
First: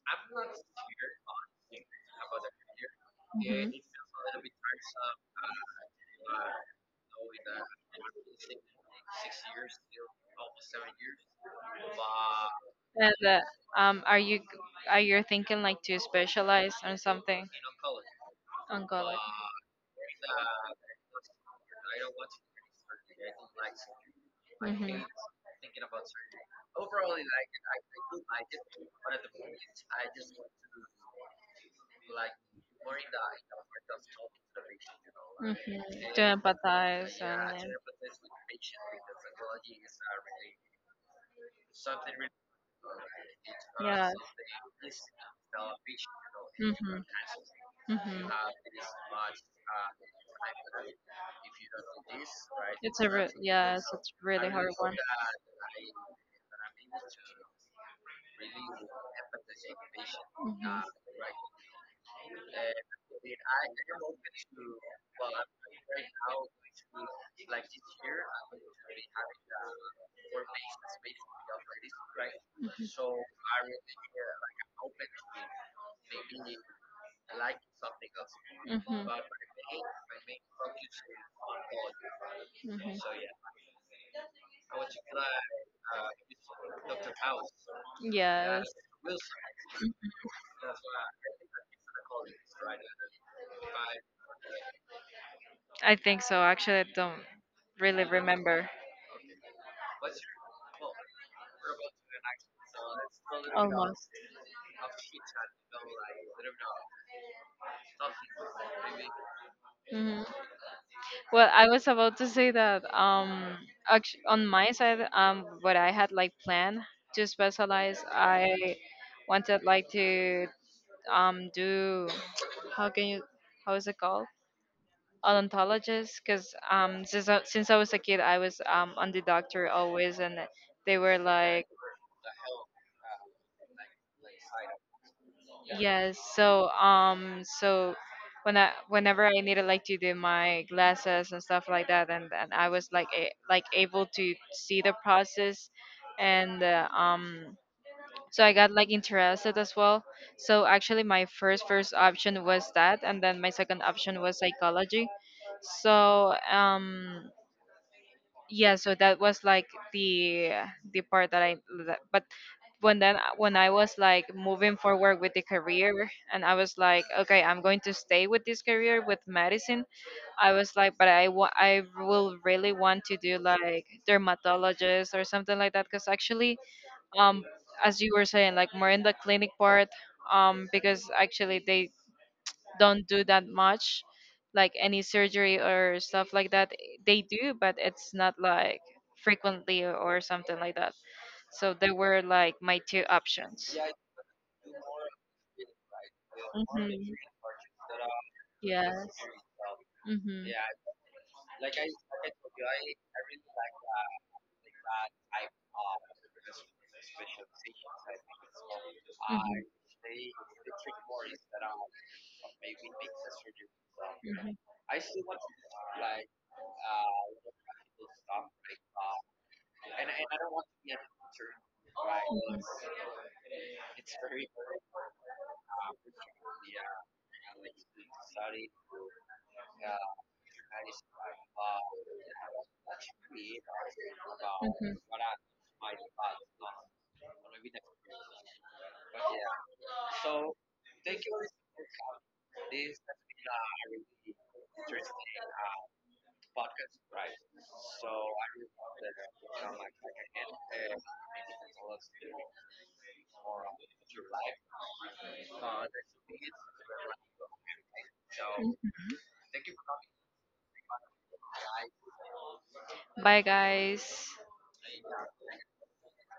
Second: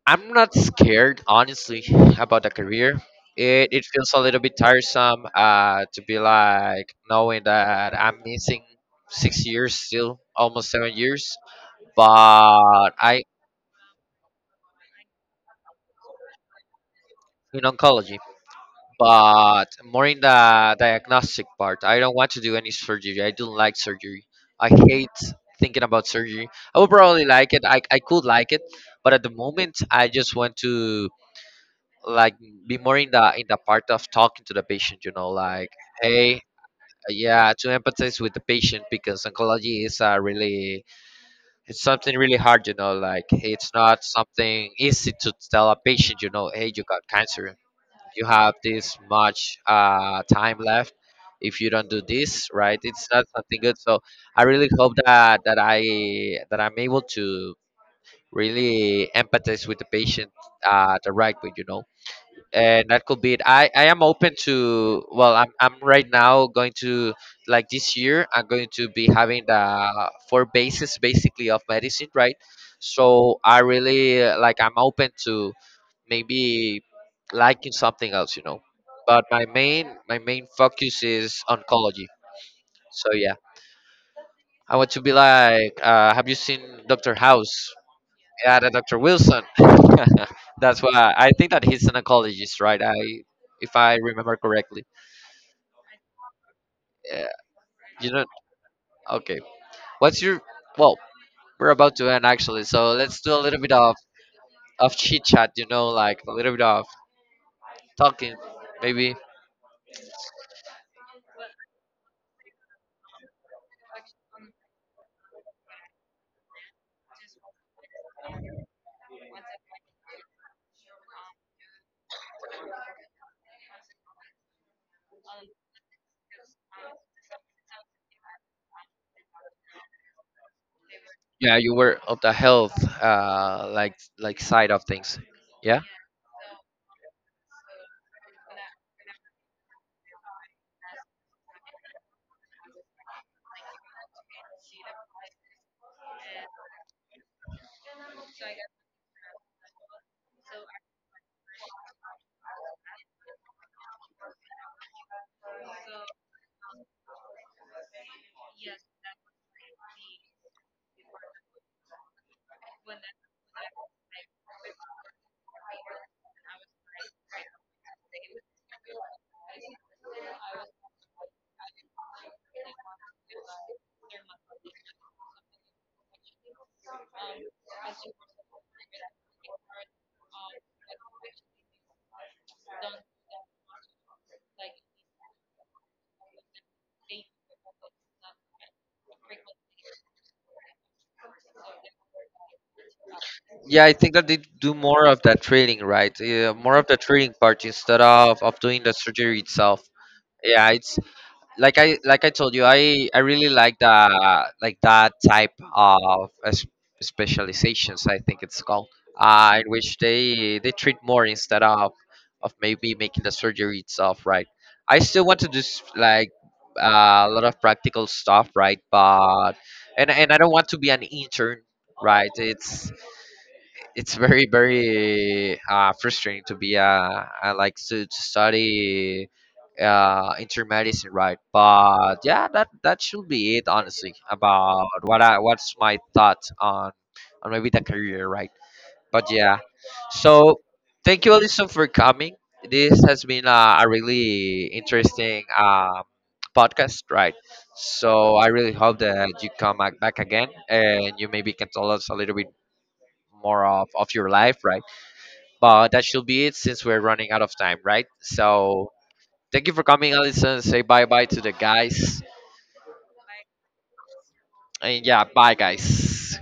Speaker 1: I'm not scared, honestly, about the career. It
Speaker 2: Mhm.
Speaker 1: it feels a little bit tiresome, to be, like, knowing that I'm missing 6 years still, almost 7 years, but I,
Speaker 2: And um, are you are you thinking like to specialize on something?
Speaker 1: in oncology,
Speaker 2: Oncology.
Speaker 1: but more in the diagnostic part. I don't want to do any surgery. I don't like surgery. I
Speaker 2: Mhm.
Speaker 1: hate thinking about surgery. I would probably like it. I could like it, but at the moment, I just want to, like, be more in the part of talking to the patient. You know, like,
Speaker 2: Mhm. To
Speaker 1: hey.
Speaker 2: empathize
Speaker 1: Yeah, to
Speaker 2: and.
Speaker 1: empathize with the patient, because oncology is a really it's something really hard, like it's not
Speaker 2: Yeah.
Speaker 1: something easy to tell a patient, hey, you
Speaker 2: Mm-hmm.
Speaker 1: got cancer. You
Speaker 2: Mm-hmm.
Speaker 1: have this much time left. If you don't do this right, it's not something good.
Speaker 2: Yes,
Speaker 1: So
Speaker 2: it's
Speaker 1: I
Speaker 2: really
Speaker 1: really
Speaker 2: hard
Speaker 1: hope
Speaker 2: one.
Speaker 1: that I'm able to really empathize with the patient, directly, you know. And that could be it. I am open to, well, I'm right now going to, like, this year, I'm going to be having the four bases basically of medicine, right? So I really, like, I'm open to maybe liking something else, you know,
Speaker 2: Mm-hmm. Mm-hmm.
Speaker 1: but my main focus is oncology. So
Speaker 2: Mm-hmm.
Speaker 1: yeah, I want to be, like, have you seen Dr. House? Yeah,
Speaker 2: Yes,
Speaker 1: the Dr. Wilson. That's why I think that he's an oncologist, right? If I remember correctly.
Speaker 2: I think so. Actually, I don't
Speaker 1: Yeah,
Speaker 2: really
Speaker 1: you know.
Speaker 2: remember.
Speaker 1: Okay. What's your? Well, we're about to end, actually, so let's do a little bit of
Speaker 2: Almost.
Speaker 1: of chit chat. You know, like a little bit of talking, maybe.
Speaker 2: Hmm. Well, I was about to say that actually, on my side, what I had like planned to specialize, I wanted like to um, do, how can you, how is it called, odontologist, because um, since I was a kid I was um, on the doctor always and they were
Speaker 1: Yeah,
Speaker 2: like,
Speaker 1: you were of the health, like side of things. Yeah.
Speaker 2: yes. So when I needed like to do my glasses and stuff like that, and I was like able to see the process, and um, so I got like interested as well. So actually, my first option was that, and then my second option was psychology. So um, yeah, so that was like the the part but when, then when I was like moving forward with the career, and I was like, okay, I'm going to stay with this career with medicine. I was like, but I will really want to do like dermatologist or something like that, because actually um, as you were saying, like more in the clinic part, um, because actually they don't do that much like any surgery or stuff like that. They do, but it's not like frequently or something like that. So they were like my two options.
Speaker 1: Yeah, I think that they do more of that trading, right? Yeah, more of
Speaker 2: Hmm.
Speaker 1: the trading part instead of doing the
Speaker 2: Yes.
Speaker 1: surgery itself.
Speaker 2: Hmm,
Speaker 1: Yeah, it's, like, I like I told you, I really like the, like, that type of specializations. I think it's called, in which they treat more, instead of maybe making the surgery itself. Right.
Speaker 2: hmm,
Speaker 1: I still want to do like, a lot of practical stuff. Right. But and I don't want to be an intern. Right. It's very very frustrating to be,
Speaker 2: hmm.
Speaker 1: I like to, study intermedicine, right? But yeah, that should be it, honestly, about
Speaker 2: Mhm.
Speaker 1: what's my thoughts on maybe the career, right? But yeah, so thank you, Alison, for coming. This has been, a really interesting podcast, right? So I really hope that you come back again, and you maybe can tell us a little bit more of your life, right? But that should be it, since we're running out of time, right? So thank you for coming, Allison. Say bye bye to the guys.
Speaker 2: Bye, guys.
Speaker 1: And yeah, bye, guys.